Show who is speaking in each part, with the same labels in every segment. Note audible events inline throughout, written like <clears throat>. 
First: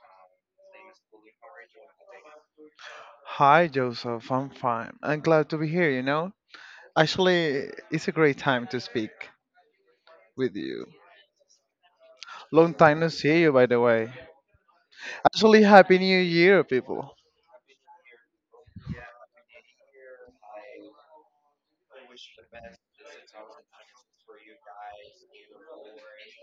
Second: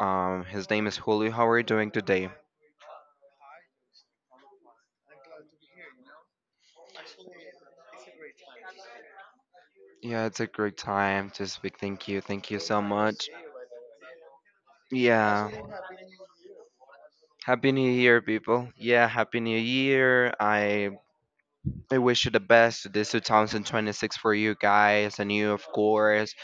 Speaker 1: His name is Julio. How are you doing today?
Speaker 2: Hi, Joseph. I'm fine. I'm glad to be here, you know? Actually, it's a great time to speak
Speaker 1: Yeah, it's a
Speaker 2: with
Speaker 1: great
Speaker 2: you.
Speaker 1: time to speak. Thank you. Thank you
Speaker 2: Long
Speaker 1: so
Speaker 2: time no
Speaker 1: much.
Speaker 2: see you, by the way.
Speaker 1: Yeah.
Speaker 2: Actually, Happy New Year, people.
Speaker 1: Happy New Year, people. Yeah, Happy New Year. I wish you the best. This 2026 for you guys and you, of course.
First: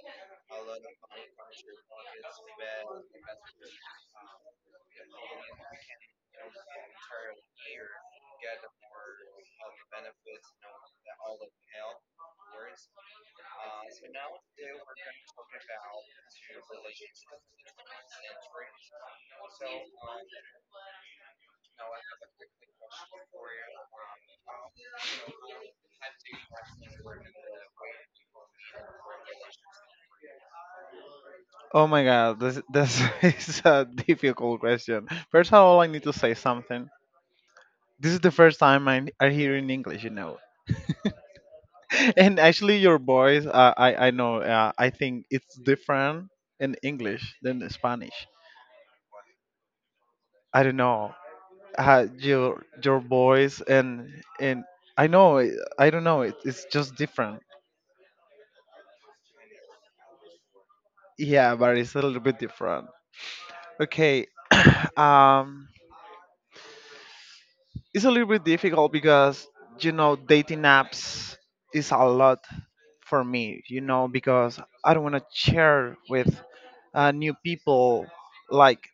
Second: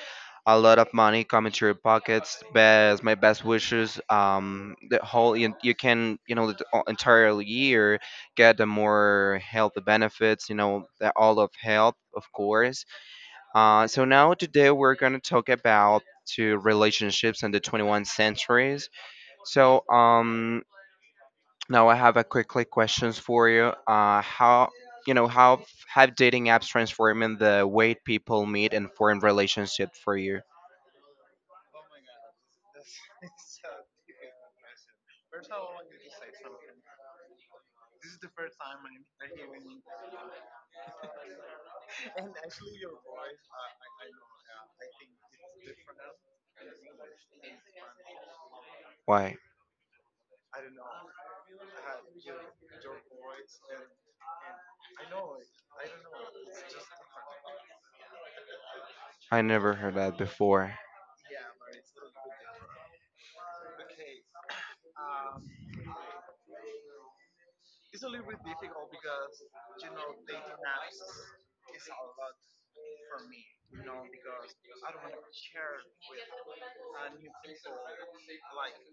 Speaker 1: A lot of money coming to your pockets. Best, my best wishes. The whole you can the entire year get the more health benefits. You know the, all of health, of course. So now today we're gonna talk about to relationships in the 21st centuries. So um, Now I have a quickly questions for you. How how have dating apps transforming the way people meet and form relationships for you?
Speaker 2: Oh my god, this <laughs> is a difficult question. First of all, I need to say something. This is the first time I'm hearing English, you know? <laughs> And actually, your voice, I know, I think it's different in English than in Spanish.
Speaker 1: Why?
Speaker 2: I don't know. Your voice and I know I don't know it's just different.
Speaker 1: I never heard that before.
Speaker 2: Yeah, but it's a little bit different. Okay, <clears throat> um, it's a little bit difficult because you know dating apps is a lot for me. You know, because I don't want to share with new people. Like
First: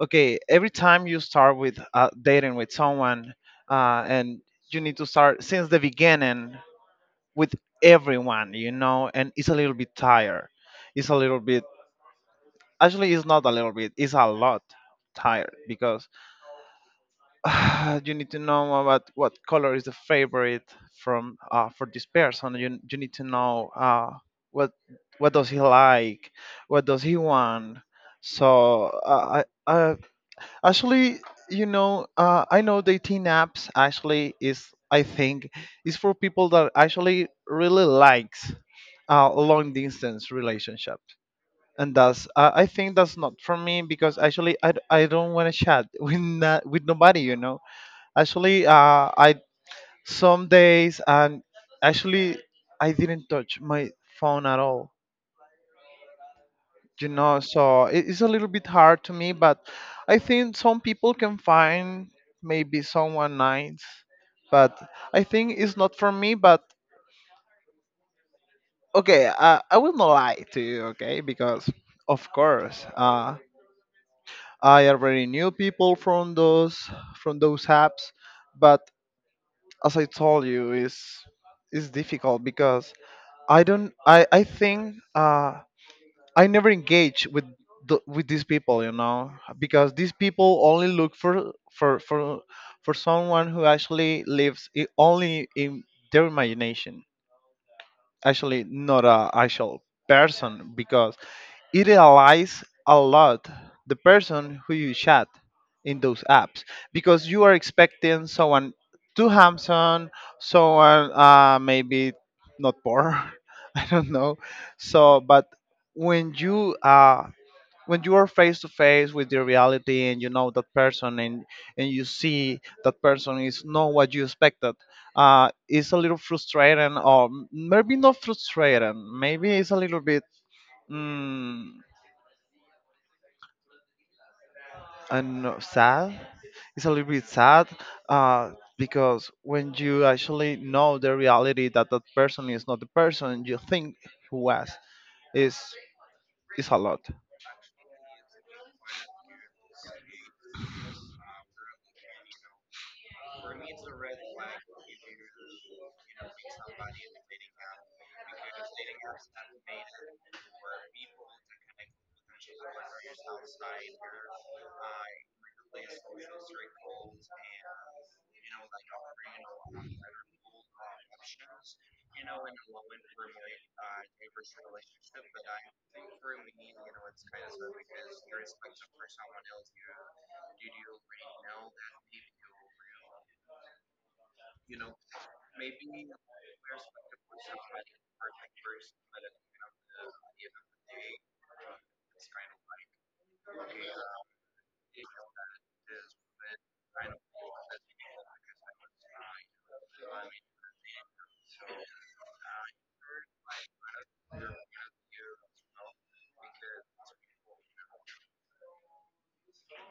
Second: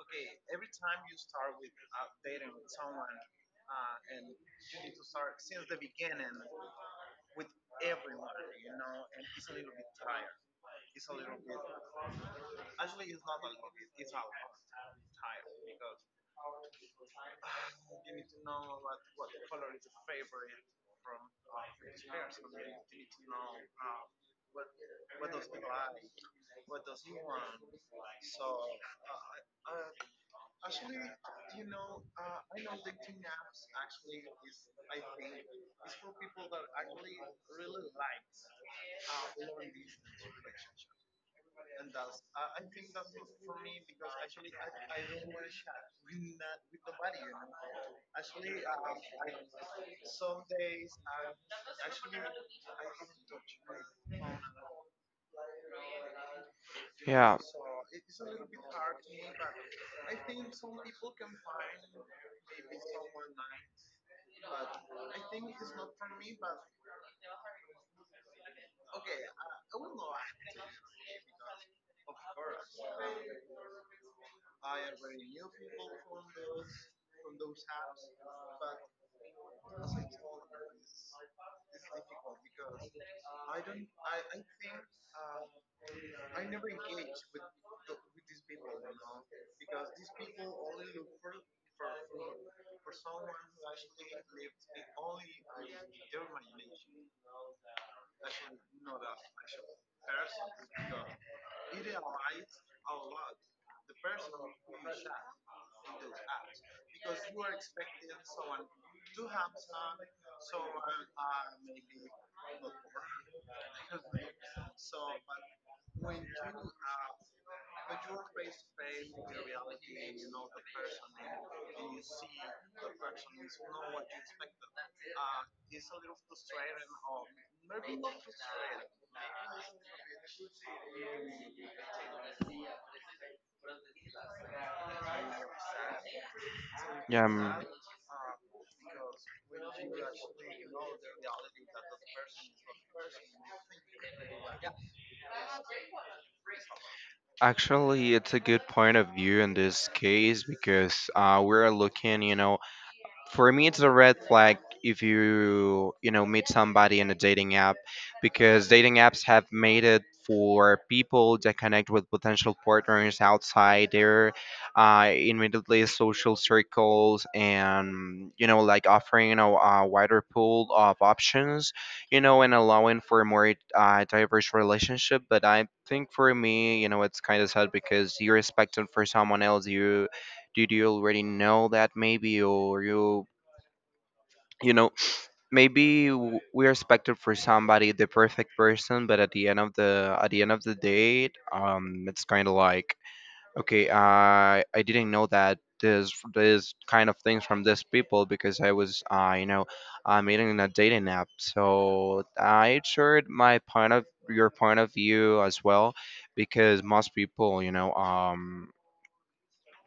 Speaker 2: okay, every time you start with dating with someone, and you need to start since the beginning with everyone, you know, and it's a little bit tired. It's a little bit, actually, it's not a little bit, it's a lot tired, because <sighs> you need to know about what color is the favorite from for this person. You need to know what what does he like, what does he want. So I actually, you know, I know dating apps actually I think, is for people that actually really likes long distance relationship. And that's, I think that's not for me because actually I don't want to chat <laughs> with with nobody, you know. Actually, I some days and actually I didn't touch my phone at all. You
Speaker 1: Yeah,
Speaker 2: know, so it's a little bit hard to me, but I think some people can find maybe someone nice, but I think it's not for me, but okay, I will not lie to you, okay, because of course, I already knew people from those apps, but as I told you, is difficult because I think I never engage with with these people, you know, because these people only look for someone who actually lives I only in their imagination, actually not a actual person, because it relies a lot the person who you chat in those apps, because you are expecting someone too handsome, someone maybe not poor, <laughs> I don't know. So, but when you uh, when you are face to face with the reality and you know that person and you see that person is not what you expected. Uh, it's a little frustrating, or maybe not frustrating, maybe it's a little bit, mm, I don't know, sad. It's a little bit
Speaker 1: yeah.
Speaker 2: sad. Uh, because when you actually know the reality that that person is not the person you think he was, is is a lot.
Speaker 1: Actually, it's a good point of view in this case because we're looking, you know, for me it's a red flag if you you know meet somebody in a dating app, because dating apps have made it for people that connect with potential partners outside their immediately social circles, and you know, like offering, you know, a wider pool of options, you know, and allowing for a more diverse relationship. But I think for me, you know, it's kind of sad because you are it for someone else. You did you already know that maybe, or you know, maybe we are expected for somebody, the perfect person. But at the end of the at the end of the date, it's kind of like okay, I didn't know that there's kind of things from these people because I was you know meeting in a dating app. So I shared my point of your point of view as well, because most people you know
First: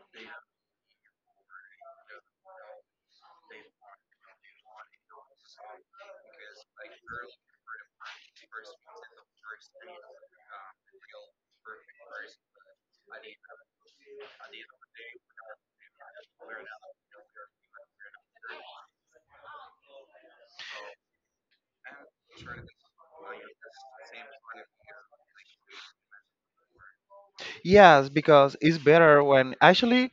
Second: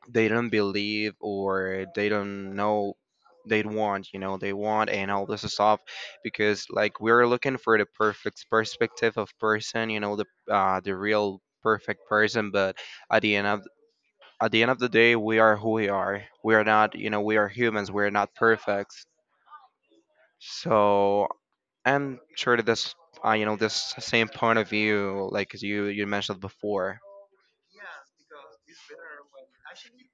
Speaker 1: they don't believe or they don't know they want you know they want and all this stuff, because like we're looking for the perfect perspective of person, you know, the real perfect person, but at the end of at the end of the day, we are who we are. We are not, you know, we are humans. We are not perfect. So I'm sure that this, you know, this same point of view, like as you mentioned before.
Speaker 2: Yes, because it's better when actually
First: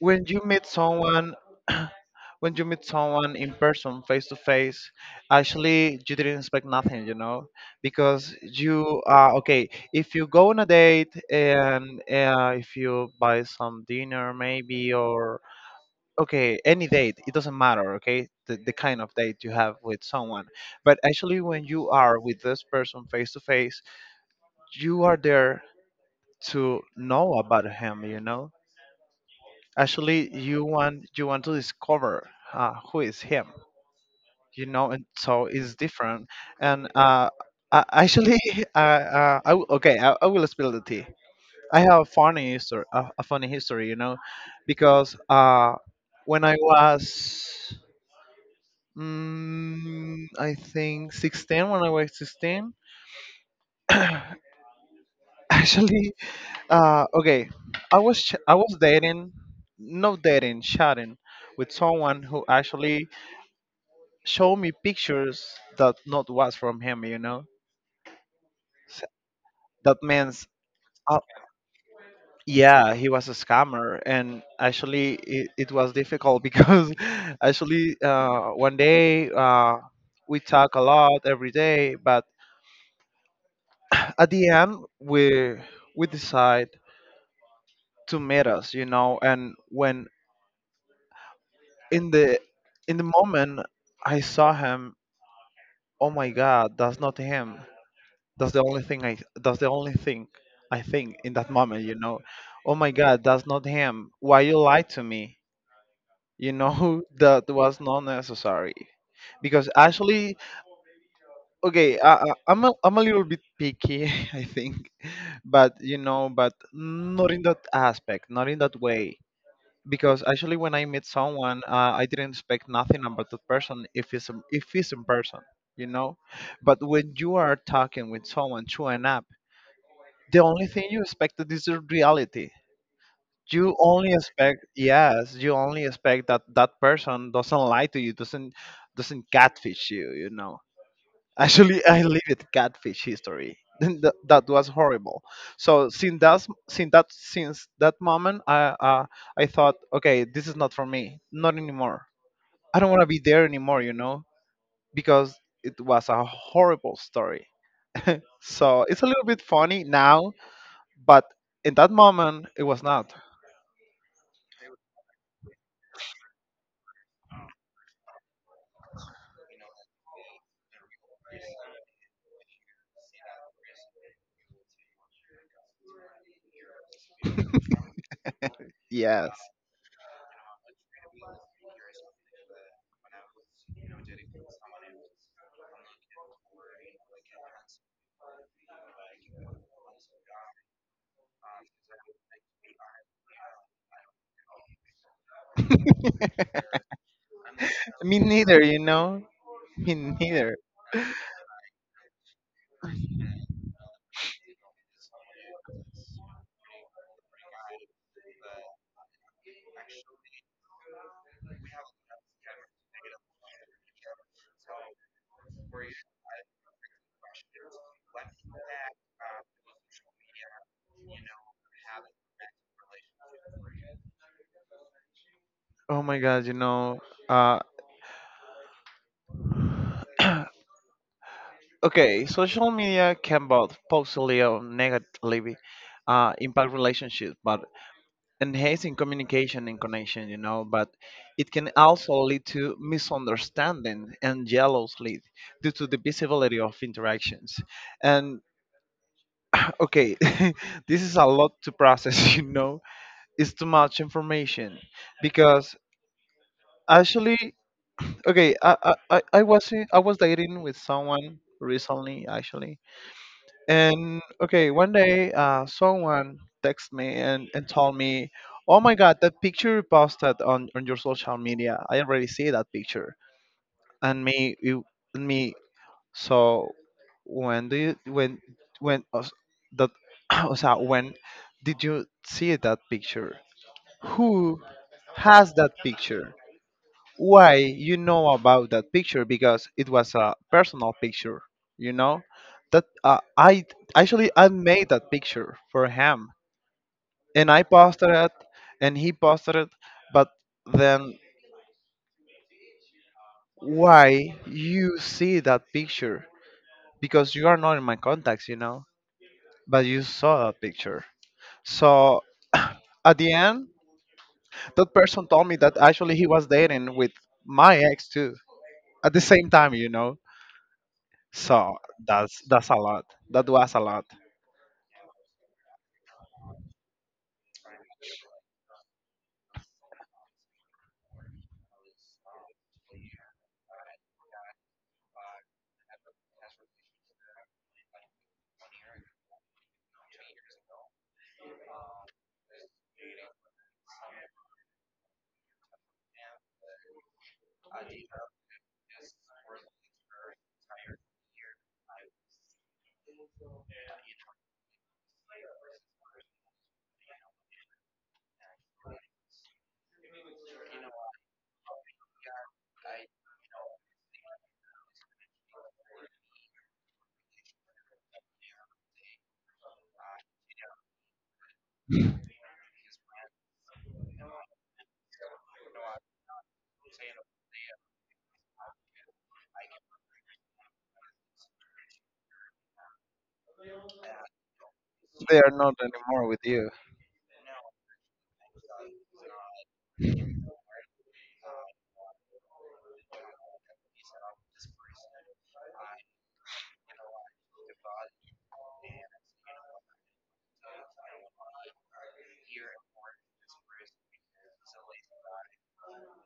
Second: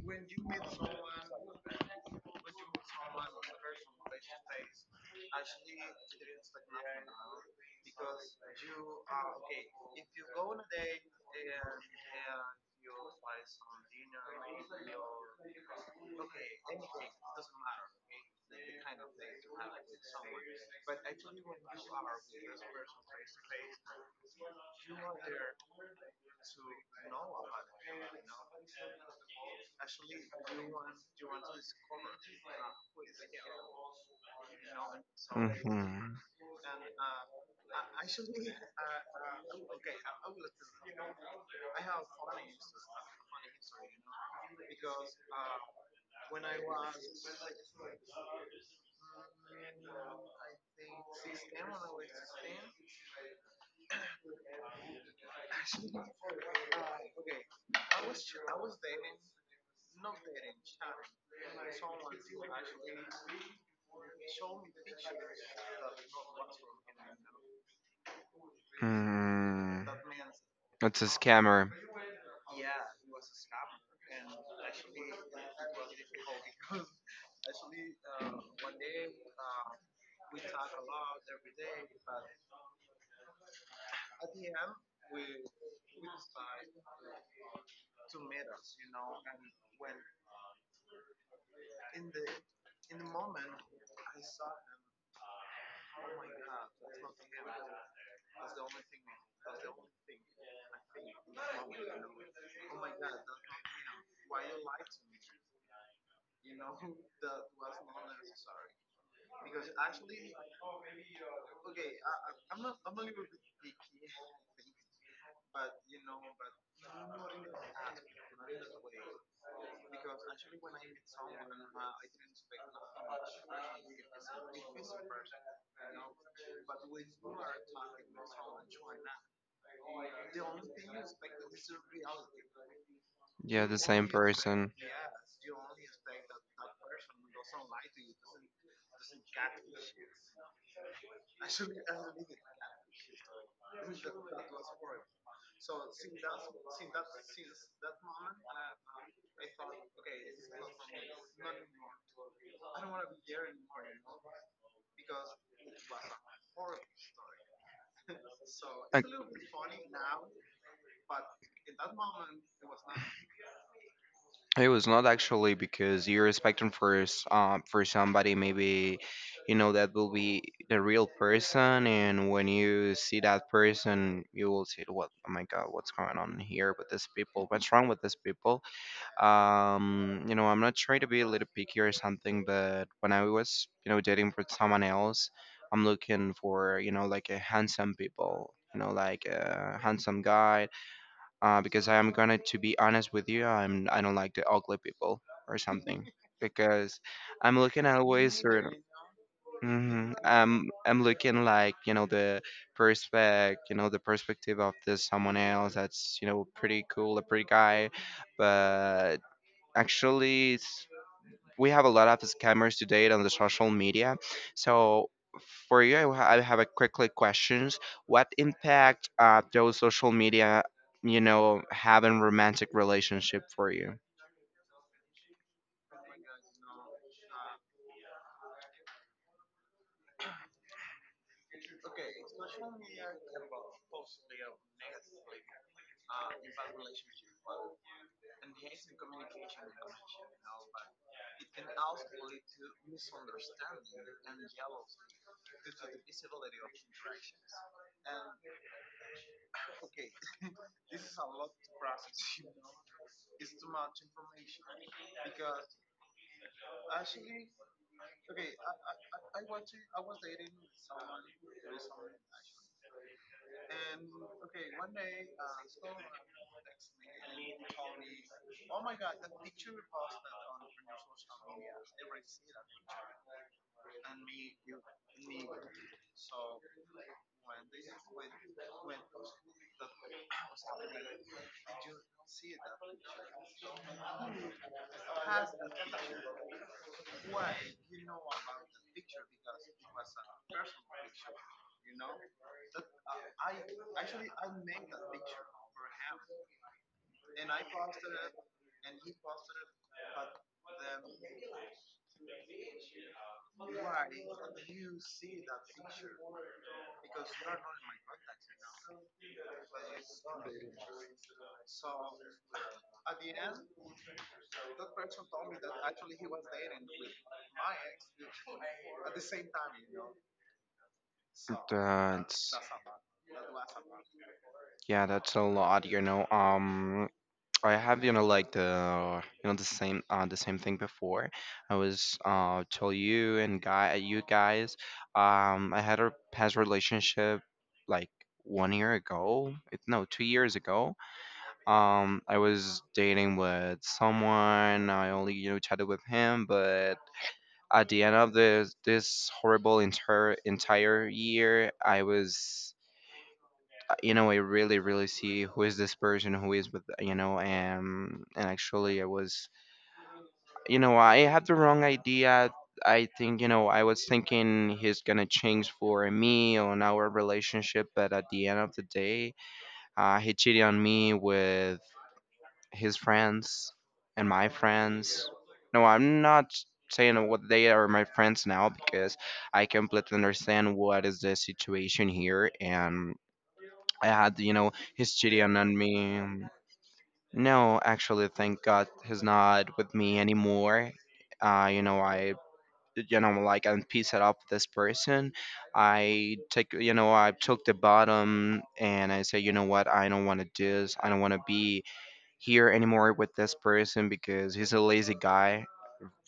Speaker 2: when you meet someone <clears throat> when you meet someone in person face to face, actually you didn't expect nothing, you know, because you okay, if you go on a date and if you buy some dinner maybe, or okay, any date, it doesn't matter, okay, the kind of date you have with someone, but actually when you are with this person face to face, you are there to know about him, you know. Actually, you want to discover who is him, you know, and so it's
Speaker 1: Mhm.
Speaker 2: different. And actually, <laughs> okay, I will spill the tea. I have a funny history, a funny history, you know, because when I was, I think 16, when I was 16, <coughs> actually, okay, I was dating, no dating, chatting with someone who actually show me pictures that not was from him, you know. S-
Speaker 1: Mm.
Speaker 2: that means
Speaker 1: It's a
Speaker 2: uh,
Speaker 1: scammer.
Speaker 2: yeah, he was a scammer, and actually it was difficult <laughs> because actually one day we talk a lot every day, but <clears throat> at the end we decide to meet us, you know, and when in the in the moment I saw him, oh my god, that's not him. That's the only thing I think in that moment, you know. Oh my god, that's not him, why you lied to me, you know? <laughs> That was not necessary, because actually, okay, I'm a little bit picky, <laughs> I think, but you know, but not in that aspect, not in that way, because actually when I meet someone, I didn't expect nothing about that person, if it's in person, you know. But when you are talking with someone through an app, the only thing you expected is the reality.
Speaker 1: Yeah,
Speaker 2: You
Speaker 1: the same
Speaker 2: only expect,
Speaker 1: person.
Speaker 2: yes, you only expect that that person doesn't lie to you, doesn't catfish you. You know, <laughs> actually, I lived catfish history. <laughs> That, that was horrible. So since that moment, I thought, okay, this is not for me, not anymore. I don't want to be there anymore. You know, because it was a horrible story. So it's a little
Speaker 1: Ac-
Speaker 2: bit funny now, but in that moment it was not.
Speaker 1: It was not actually, because you're expecting for for somebody maybe, you know, that will be the real person, and when you see that person you will say what, oh my god, what's going on here with these people, what's wrong with these people?
Speaker 2: Yes.
Speaker 1: Um, you know, I'm not trying to be a little picky or something, but when I was, you know, dating for someone else, I'm looking for, you know, like a handsome people, you know, like a handsome guy. Because I am gonna to be honest with you, I'm I don't like the ugly people or something <laughs> because I'm looking me
Speaker 2: <laughs> Me
Speaker 1: always
Speaker 2: neither,
Speaker 1: or
Speaker 2: you know? Me
Speaker 1: hmm
Speaker 2: neither.
Speaker 1: I'm looking like, you know, the perspective, you know, the perspective of this someone else that's, you know, pretty cool, a pretty guy, but actually we have a lot of scammers today on the social media. So for you, I I have a quickly questions. What impact those social media, you know, have in romantic relationship for you?
Speaker 2: Oh my god, you know, uh <clears throat> okay, social media can both positively or negatively impact relationships, but enhancing communication and connection, you know, but it can also lead to misunderstanding and jealousy due to the visibility of interactions. And <clears throat> okay, <laughs> this is a lot to process, <laughs> you know. It's too much information, because actually, okay, I was dating with someone recently actually, and okay, one day someone texted me and told me, "Oh my God, that picture you posted on your social media, I already see that picture." And me, you, and me. So when do you when that <clears throat> o sea, when did you see that picture? Who has that picture? Why you know about that picture? Because it was a personal picture, you know, that I actually I made that picture for him, and I posted it, and he posted it, but then, why you see that picture? Because you are not in my contacts, you know, but you saw that picture. So <coughs> <clears throat> at the end, that person told me that actually he was dating with my ex too at the same time, you know. So
Speaker 1: That's
Speaker 2: that's a lot. That was a lot.
Speaker 1: yeah, that's a lot. You know, I have you know like the you know the same thing before. I was tell you and guy you guys I had a past relationship like one year ago it, no 2 years ago I was dating with someone, I only you know chatted with him, but at the end of this horrible entire year I was you know I really really see who is this person who is with you know, and actually I was you know I had the wrong idea, I think, you know, I was thinking he's gonna change for me on our relationship, but at the end of the day, he cheated on me with his friends and my friends. No, I'm not saying what they are my friends now, because I completely understand what is the situation here, and I had, you know, his
Speaker 2: They
Speaker 1: cheating
Speaker 2: are
Speaker 1: on
Speaker 2: not
Speaker 1: me.
Speaker 2: anymore with you.
Speaker 1: No, actually, thank God he's not with me anymore. You know, I, you know, like I'm pieced up with this person. I take, you know, I took the bottom and I say, you know what, I don't want to do this. I don't want to be here anymore with this person because he's a lazy guy.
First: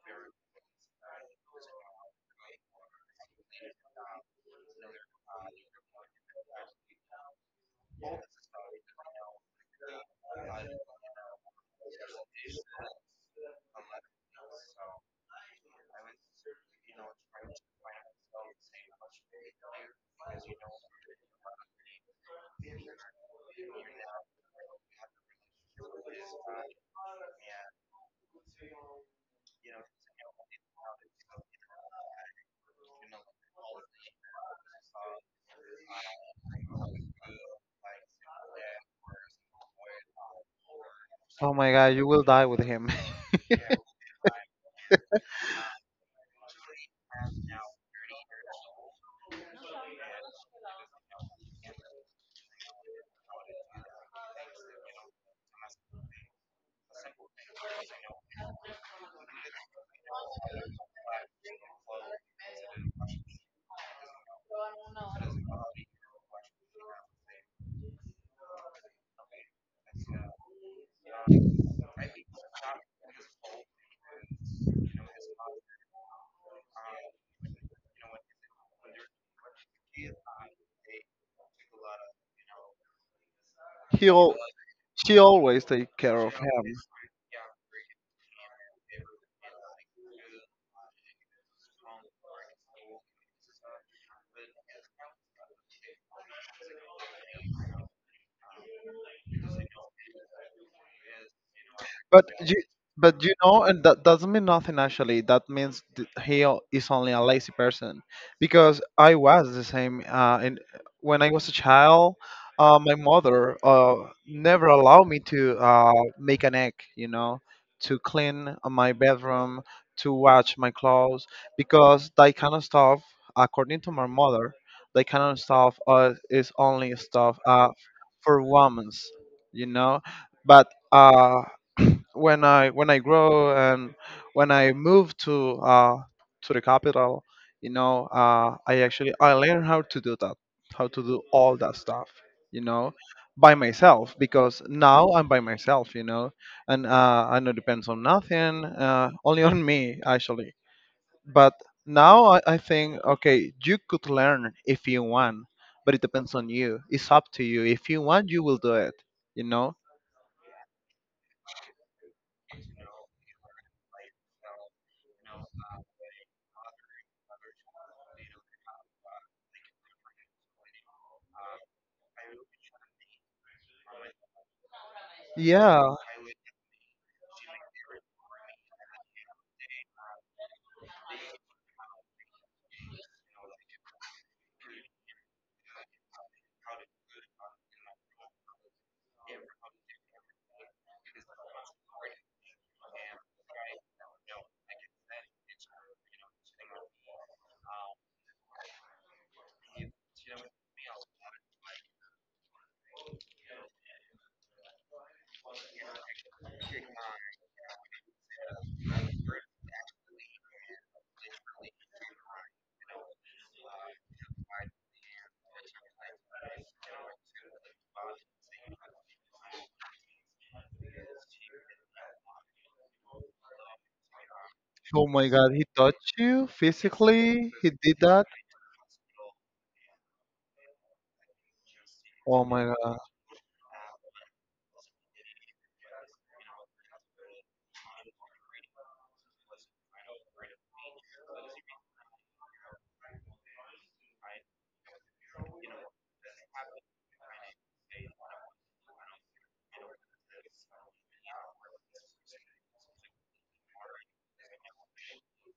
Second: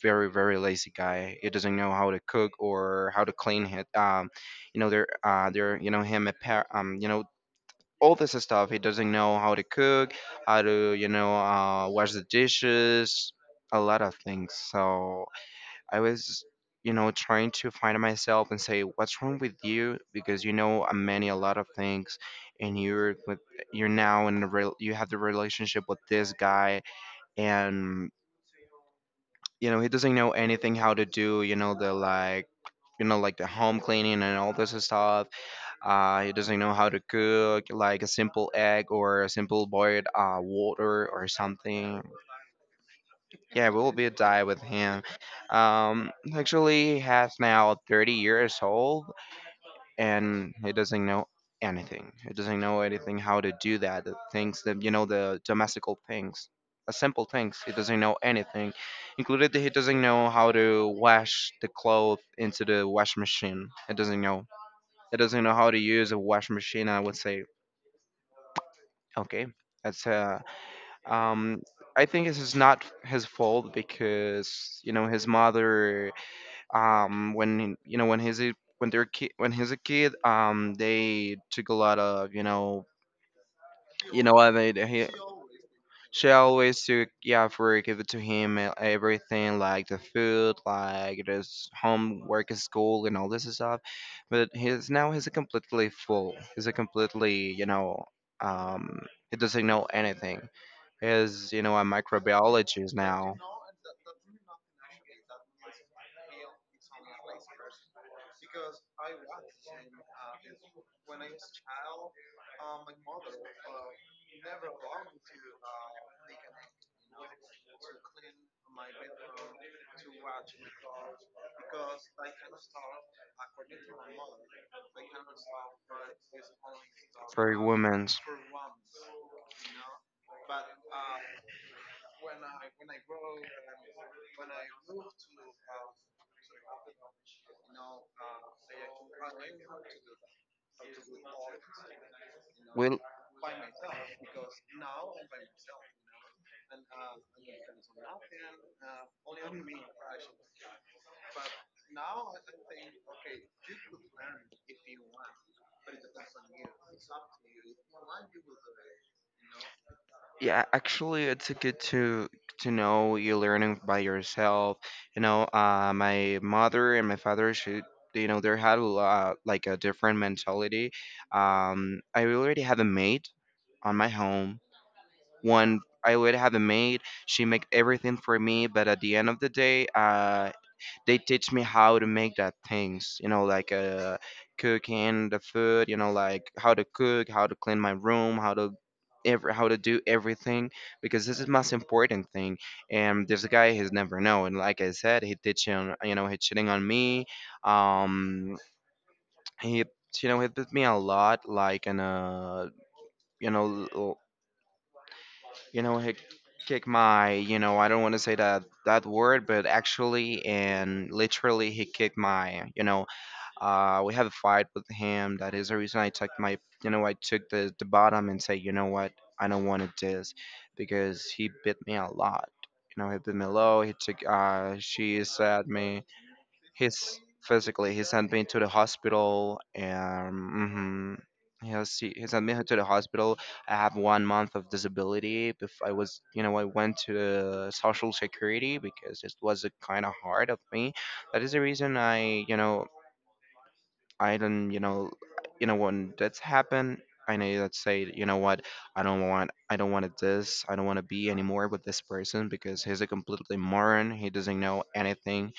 Speaker 1: Very, very lazy guy. He doesn't know how to cook or how to clean it. You know, they're, you know, him a pair, you know, all this stuff. He doesn't know how to cook, how to, you know, wash the dishes, a lot of things. So I was, you know, trying to find myself and say, what's wrong with you? Because you know, I'm many a lot of things, and you're with, you're now in the real, you have the relationship with this guy, and you know, he doesn't know anything how to do, you know, the like. You know, like the home cleaning and all this stuff. He doesn't know how to cook like a simple egg or a simple boiled water or
Speaker 2: Oh my god,
Speaker 1: something.
Speaker 2: you will die with him.
Speaker 1: Yeah, we'll be a dive with him. Actually, he has now 30 years old, and he doesn't know anything, he doesn't know anything how to do that, the things that you know the domestical things, the simple things, he doesn't know anything, included that he doesn't know how to wash the clothes into the wash machine, he doesn't know, he doesn't know how to use a wash machine, I would say. Okay, that's um, I think this is not his fault because you know his mother, when you know when he's when when he's a kid, they took a lot of you
Speaker 2: <laughs>
Speaker 1: know, you know
Speaker 2: He'll,
Speaker 1: what they he,
Speaker 2: she always take care
Speaker 1: she
Speaker 2: of him.
Speaker 1: always took yeah for give it to him and everything like the food, like his homework at school and all this stuff, but he's now he's a completely full, he's a completely you know um he doesn't know anything, is, you know, a
Speaker 2: But you,
Speaker 1: microbiologist
Speaker 2: but
Speaker 1: now.
Speaker 2: you know, and that doesn't mean nothing actually. That means is only a lazy person, because I was the same. When I was a child, my mother never allowed me to make an egg. You know, to clean my bedroom, to wash my clothes, because that kind of stuff, according to my mother, that kind of stuff is only stuff
Speaker 1: For women's.
Speaker 2: for women's. You know, but. When I grow and when I move to the capital, you know, I actually I learn how to do that, how to do all that stuff, you know,
Speaker 1: Well,
Speaker 2: by myself, because now I'm by myself, you know, and I know depends on nothing, only on me actually. But now I think okay, you could learn if you want, but it depends on you. It's up to you. If you want, you will do it, you know.
Speaker 1: yeah, actually, it's a good to know you learning by yourself. You know, my mother and my father should. You know, they had a lot, like a different mentality. I already have a maid on my home. One,
Speaker 2: Yeah.
Speaker 1: I already have a maid. She make everything for me, but at the end of the day, they teach me how to make that things, you know, like cooking the food, you know, like how to cook, how to clean my room, how to every how to do everything, because this is most important thing. And this guy has never known, like I said, he teaching you know he cheating on me. Um, he you know he beat me a lot like in a you know you know he kick my you know, I don't want to say that that word but actually and literally he kicked my you know we have a fight with him. That is the reason I took my, you know, I took the bottom and say, you know what, I don't want to this, because he bit me a lot. You know, he bit me low. He took,
Speaker 2: Oh
Speaker 1: she
Speaker 2: my god, he
Speaker 1: said me.
Speaker 2: touched you
Speaker 1: He's
Speaker 2: physically? He
Speaker 1: physically,
Speaker 2: did
Speaker 1: he
Speaker 2: that?
Speaker 1: sent me to the hospital, and hmm he has he
Speaker 2: Oh
Speaker 1: sent me
Speaker 2: my
Speaker 1: to the
Speaker 2: god.
Speaker 1: hospital. I have one month of disability. Before I was, you know, I went to the social security because it was a kind of hard of me. That is the reason I, you know. I don't, you know when that's happened. I know that say, you know what, I don't want this, I don't want to be anymore with this person because he's a completely moron. He doesn't know anything.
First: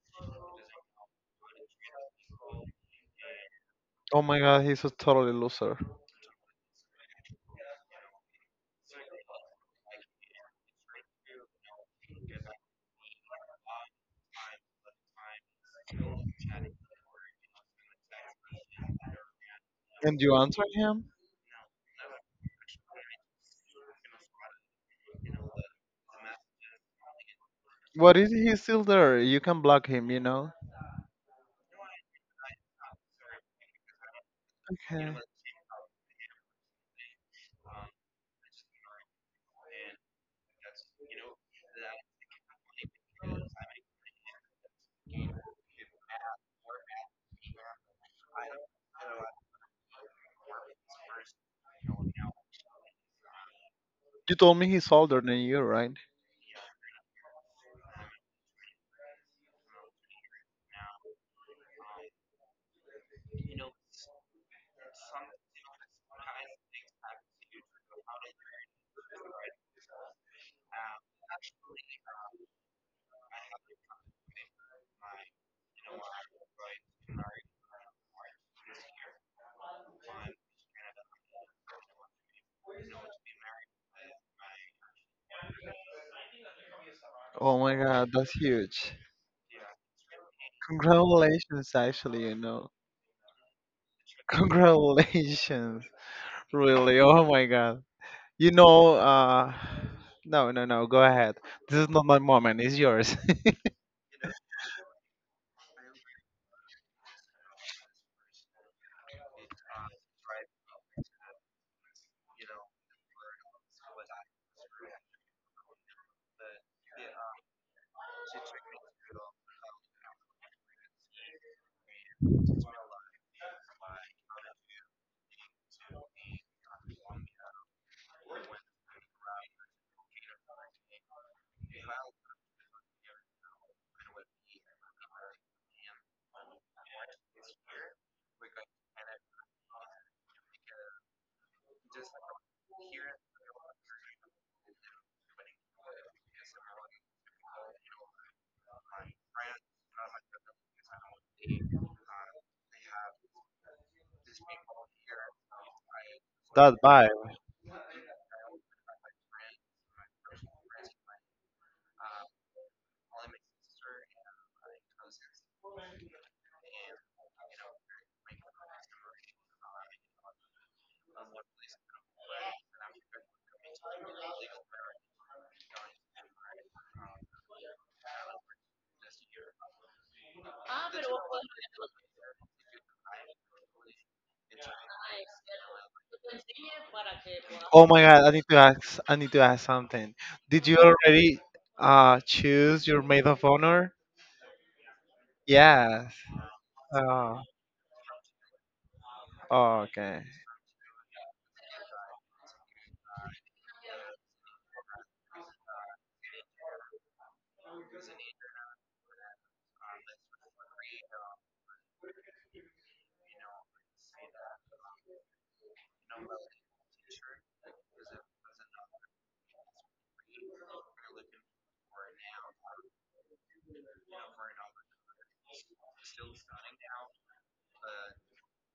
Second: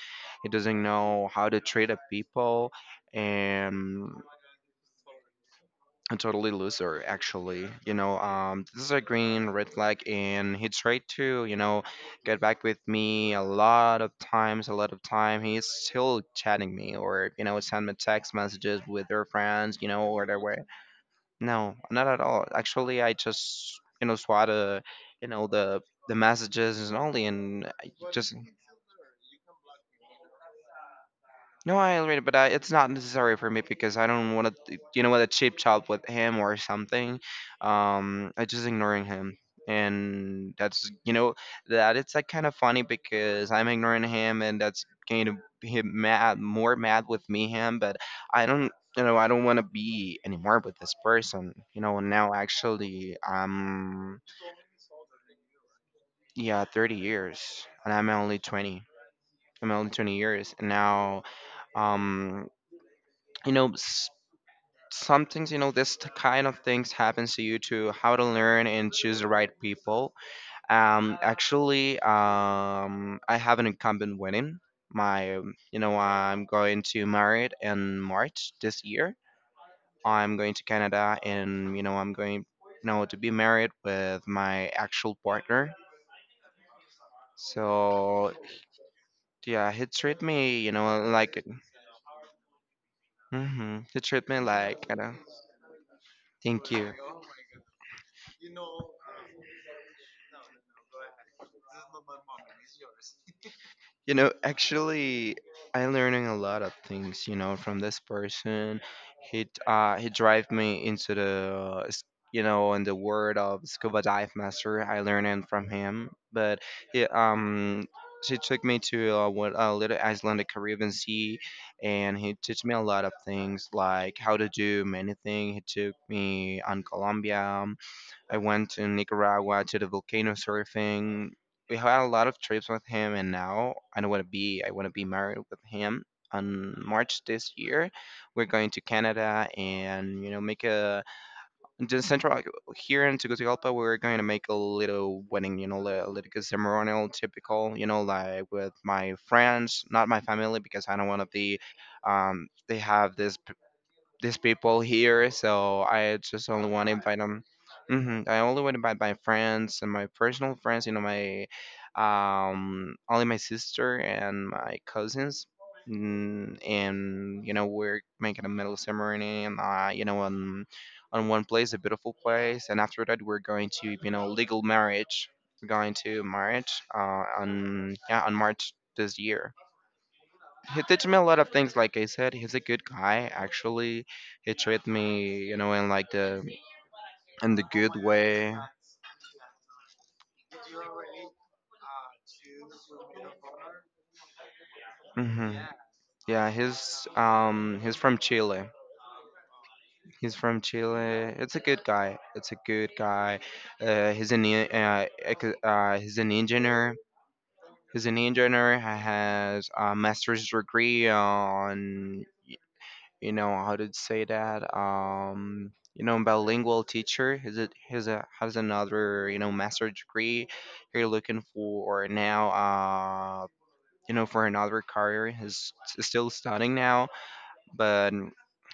Speaker 1: He doesn't know how to treat a people, and
Speaker 2: Oh my god, he's a totally loser.
Speaker 1: a totally loser actually, this is a green red flag, and he tried to, get back with me a lot of times. A lot of time he's still chatting me or, send me text messages with their friends,
Speaker 2: And
Speaker 1: or
Speaker 2: you
Speaker 1: their way.
Speaker 2: answer him?
Speaker 1: No, not at all actually. I just, swat the, you know the messages, and only and I
Speaker 2: What is
Speaker 1: just...
Speaker 2: he's still there? You can block him, you know?
Speaker 1: No, I agree, but I, it's not necessary for me because I don't want to,
Speaker 2: Okay.
Speaker 1: what a cheap chop with him or something. I just ignoring him, and that's, that it's like kind of funny because I'm ignoring him, and that's going to be him mad, more mad with me him. But I don't, I don't want to be anymore with this person. You know, and now actually,
Speaker 2: You told me he's older than you, right?
Speaker 1: yeah, 30 years, and I'm only 20. I'm only 20 years, and now, um, you know. some things, this kind of things happens to you to how to learn and choose the right people. Actually, I have an incumbent wedding. My I'm going to marry it in march this year. I'm going to canada, and I'm going, to be married with my actual partner.
Speaker 2: Oh my god, that's
Speaker 1: So
Speaker 2: huge.
Speaker 1: yeah, he treat me, like...
Speaker 2: Congratulations, actually, you know.
Speaker 1: Hmm, he treat
Speaker 2: <laughs>
Speaker 1: me like,
Speaker 2: Congratulations.
Speaker 1: thank you.
Speaker 2: Really, oh my god. You know, no, no, no, go ahead. This is not my moment, it's yours. <laughs>
Speaker 1: You know, actually, I'm learning a lot of things, you know, from this person. He drive me into in the world of scuba dive master. I learning from him, but he, she took me to, what a little Icelandic Caribbean sea, and he teach me a lot of things, like how to do many things. He took me on Colombia. I went to Nicaragua to the volcano surfing. We had a lot of trips with him, and now I know what to be. I want to be married with him. On March this year, we're going to Canada and, make a the central, like, here in Tegucigalpa. We're going to make a little wedding, you know, a little ceremonial, typical, you know, like with my friends, not my family, because I don't want to be. They have this, these people here, so I just only
Speaker 2: That
Speaker 1: want to
Speaker 2: bad.
Speaker 1: invite them. Hmm, I only want to invite my friends and my personal friends, you know, my, only my sister and my cousins. Mm, and you know, we're making a middle ceremony and, you know, on one place, a beautiful place, and after that we're going to, legal marriage. We're going to marriage, on yeah, on march this year. He teach me a lot of things. Like I said, he's a good guy. Actually, he treat me, you know, in like the in the
Speaker 2: Oh
Speaker 1: good
Speaker 2: my God, I need
Speaker 1: way.
Speaker 2: to ask. I need to ask something. Did you already choose your maid of honor?
Speaker 1: Hmm.
Speaker 2: Yes.
Speaker 1: Yeah, he's,
Speaker 2: Oh,
Speaker 1: he's from Chile.
Speaker 2: oh, okay.
Speaker 1: He's from Chile. It's a good guy. It's a good guy. He's he's an engineer. He's an engineer. He has a master's degree on, how to say that, you know, bilingual teacher. Is it has a, has another, you know, master degree you're looking for now. You know, for another career he's still studying now, but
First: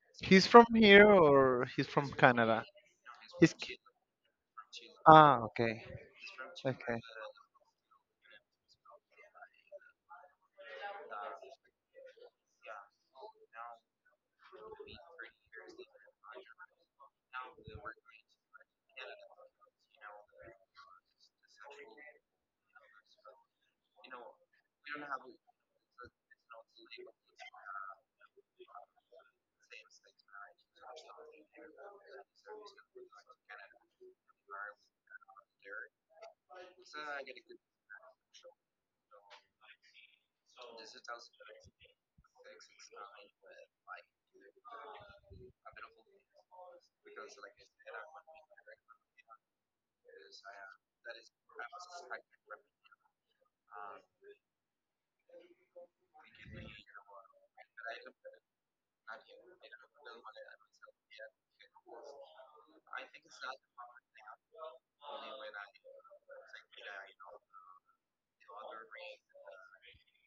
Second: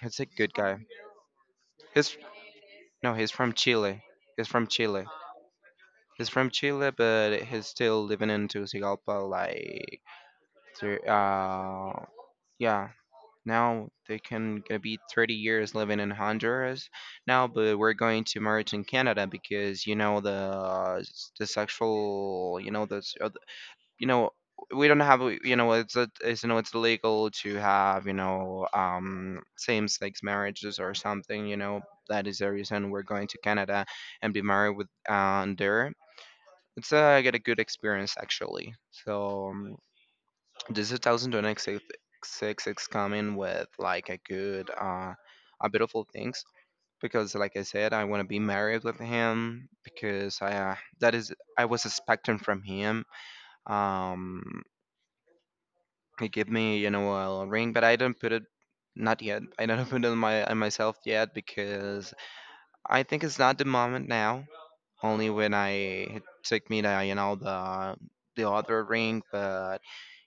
Speaker 1: he's a
Speaker 2: He's
Speaker 1: good
Speaker 2: from
Speaker 1: guy.
Speaker 2: here or he's from
Speaker 1: He's...
Speaker 2: Canada?
Speaker 1: no, he's from
Speaker 2: He's Ch-
Speaker 1: chile. He's from chile.
Speaker 2: ah, okay.
Speaker 1: He's from chile
Speaker 2: Okay.
Speaker 1: but he's still living in tegucigalpa, like... to- uh yeah. Now they can gonna be 30 years living in Honduras now, but we're going to merge in Canada because, you know, the sexual, you know, the, you know, we don't have, you know, it's a, it's, you know, it's illegal to have, you know, same sex marriages or something, you know. That is the reason we're going to Canada and be married with, there. It's, I get a good experience actually. So, this 2026 coming with like a good, a beautiful things, because, like I said, I want to be married with him because I, that is I was expecting from him. Um, he gave me, you know, a ring, but I didn't put it. Not yet. I don't <laughs> put it on my on myself yet because I think it's not the moment now. Only when I take me to, you know, the other ring, but...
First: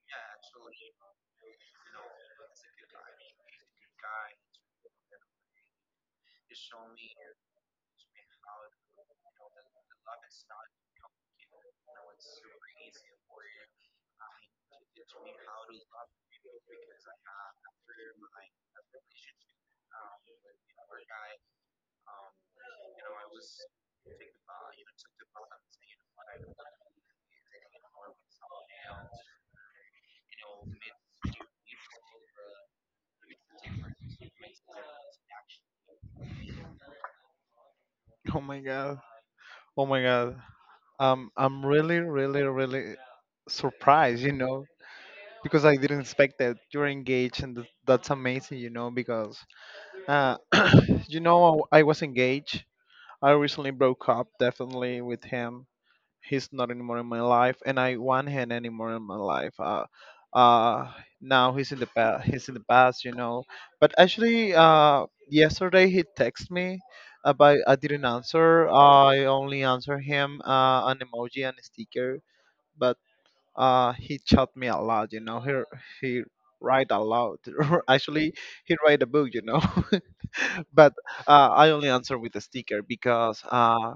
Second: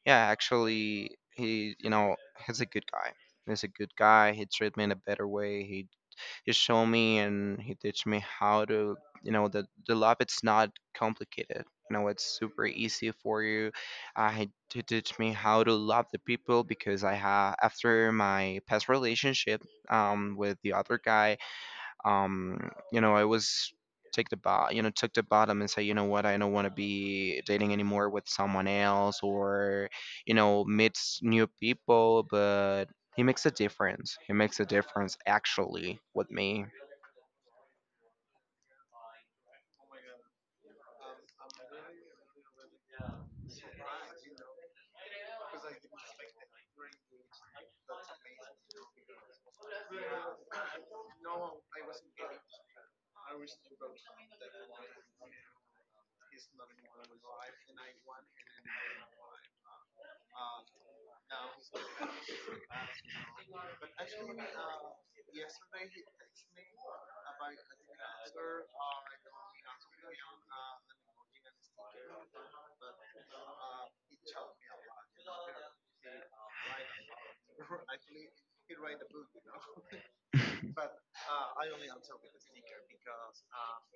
Speaker 1: Yeah, actually, he, you know, he's a good guy. He's a good guy. He treated me in a better way. He showed me and he teach me how to, you know, the love. It's not complicated. You know, it's super easy for you. He teach me how to love the people because I have after my past relationship, with the other guy, um you know, I was take the bot, you know, took the bottom and say, you know what, I don't want to be dating anymore with someone else or, you know, meets new people. But he makes a difference. He makes a difference actually with me.
Speaker 2: Oh my God. Oh my God. I'm really, really, really surprised. You know, because I didn't expect that you're engaged, and that's amazing, you know, because uh, <clears throat> you know I was engaged. I recently broke up, definitely with him. He's not anymore in my life, and I want him anymore in my life. Uh, now he's in the past. He's in the past, you know. But actually, yesterday he texted me, but I didn't answer. I only answered him an emoji and a sticker. But he taught me a lot, you know. He write a lot <laughs> actually. He write a book, you know. <laughs> But I only answer with a sticker because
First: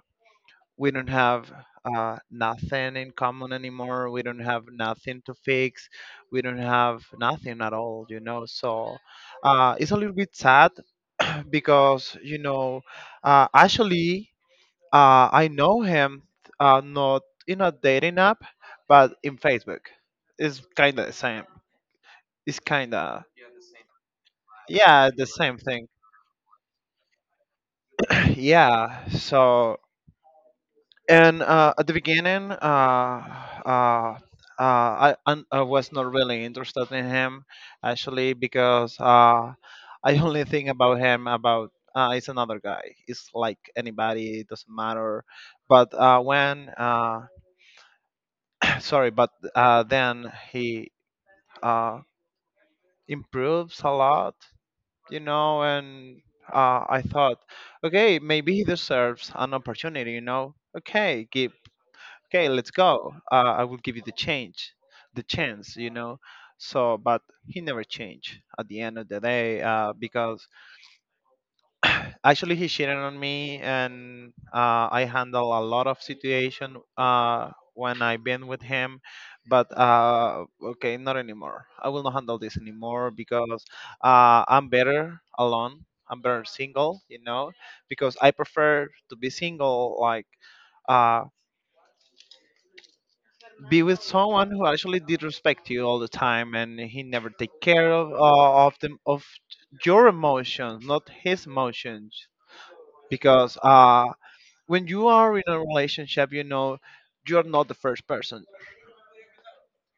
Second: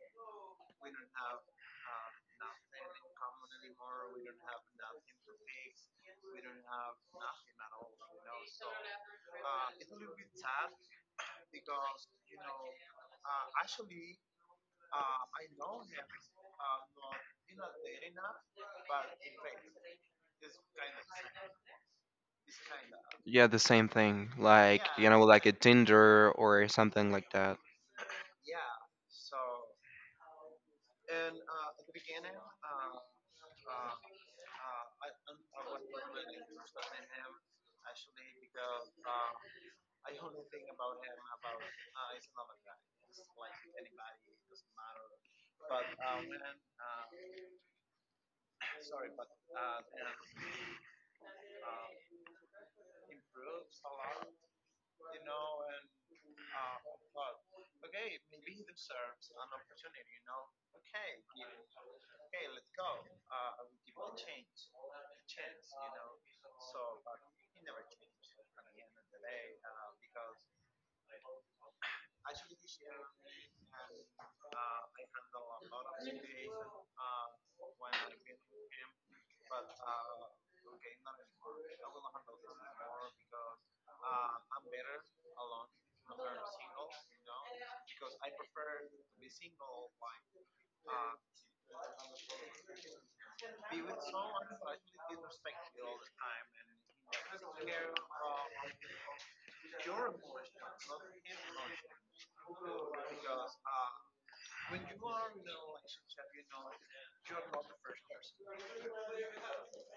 Speaker 2: we don't have nothing in common anymore. We don't have nothing to fix, we don't have nothing at all, you know. So it's a little bit sad because, you know, actually, I know him, not in a dating app, but in Facebook. It's kind of the same. It's kind of,
Speaker 1: Yeah, the same thing, like, you
Speaker 2: yeah,
Speaker 1: know,
Speaker 2: the
Speaker 1: like a
Speaker 2: same thing.
Speaker 1: tinder or something like that.
Speaker 2: <clears throat> Yeah, so, and at the beginning, uh, I was not really interested in him, actually, because I only think about him about, it's another guy. It's like anybody, it doesn't matter. But uh, when, uh, <clears throat> sorry, but then he uh, improves a lot, you know. And I thought, okay, maybe he deserves an opportunity, you know. Okay, let's go. I will give you the change, the chance, you know. So, but he never changed at the end of the day because <sighs> <clears throat> actually, he cheated on me, and I handle a lot of situation when I been with him. But okay, not anymore. I will not handle this anymore because I'm better alone. I'm better single, you know, because I prefer to be single. Like uh, be with someone who actually did respect you all the time, and he never take care of them of your emotions, not his emotions, because when you are in a relationship, you know, you're not the first person.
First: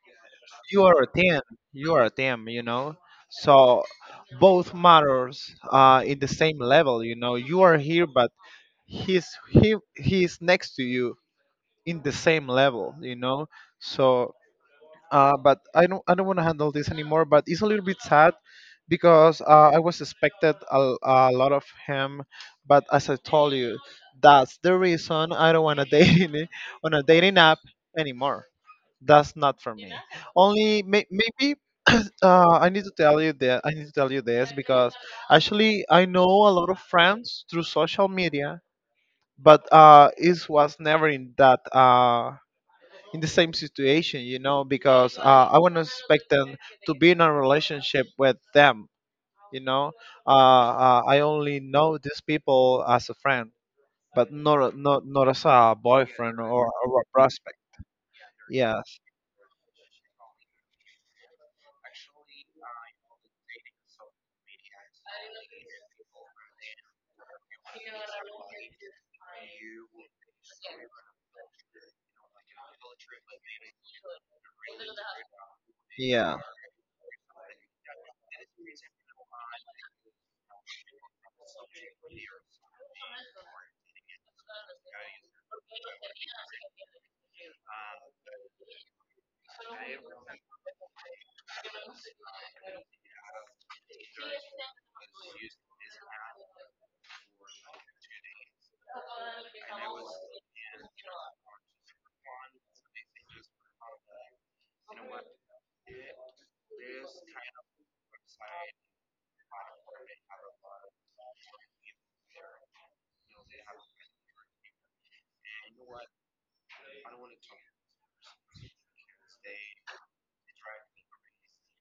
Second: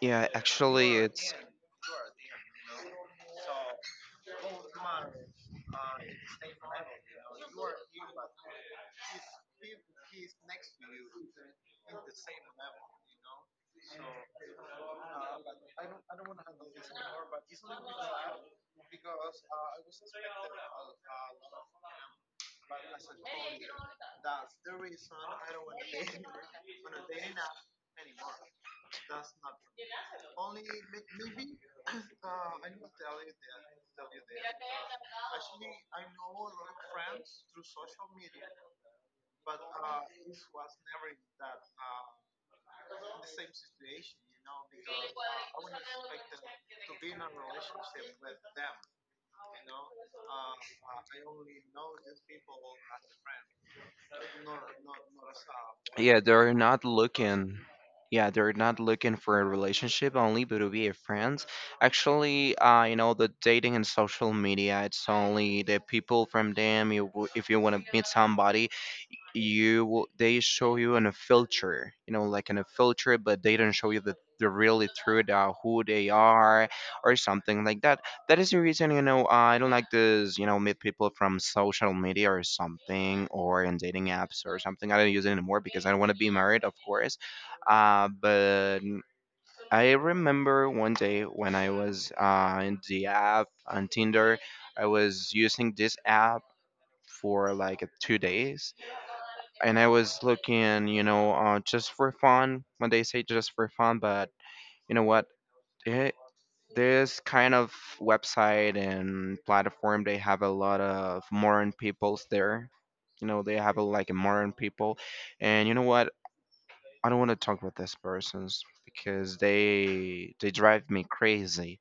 Speaker 1: Yeah,
Speaker 2: You
Speaker 1: actually,
Speaker 2: are a
Speaker 1: it's...
Speaker 2: team. You are a team, you know. So both matters in the same level. You know, you are here, but he's next to you in the same level, you know. So. But I don't want to handle this anymore. But it's a little bit sad because I was expected a lot of him, but as I told you, that's the reason I don't want to date <laughs> on a dating app anymore. That's not for me. Only maybe <clears throat> I need to tell you that I need to tell you this because actually I know a lot of friends through social media, but it was never in that. In the same situation, you know, because I wouldn't expect them to be in a relationship with them, you know. I only know these people as a friend, but not as a
Speaker 1: Yeah,
Speaker 2: boyfriend,
Speaker 1: they're not
Speaker 2: or a
Speaker 1: looking.
Speaker 2: prospect.
Speaker 1: Yeah, they're not
Speaker 2: Yes,
Speaker 1: looking for a relationship only, but to be a friends. Actually, you know, the dating and social media, it's only the people from them. You, if you want to meet somebody, you will- they show you in a filter, you know, like in a filter, but they don't show you the really truth, who they
Speaker 2: yeah.
Speaker 1: are, or something like that. That is the reason, you know, I don't like this, you know, meet people from social media or something, or in dating apps or something. I don't use it anymore because I don't want to be married, of course. But I remember one day when I was, in the app on Tinder. I was using this app for like 2 days, and I was looking, you know, just for fun. When they say just for fun, but you know what? It, this kind of website and platform, they have a lot of modern peoples there. You know, they have a, like a modern people, and you know what? I don't want to talk about these persons because they drive me crazy,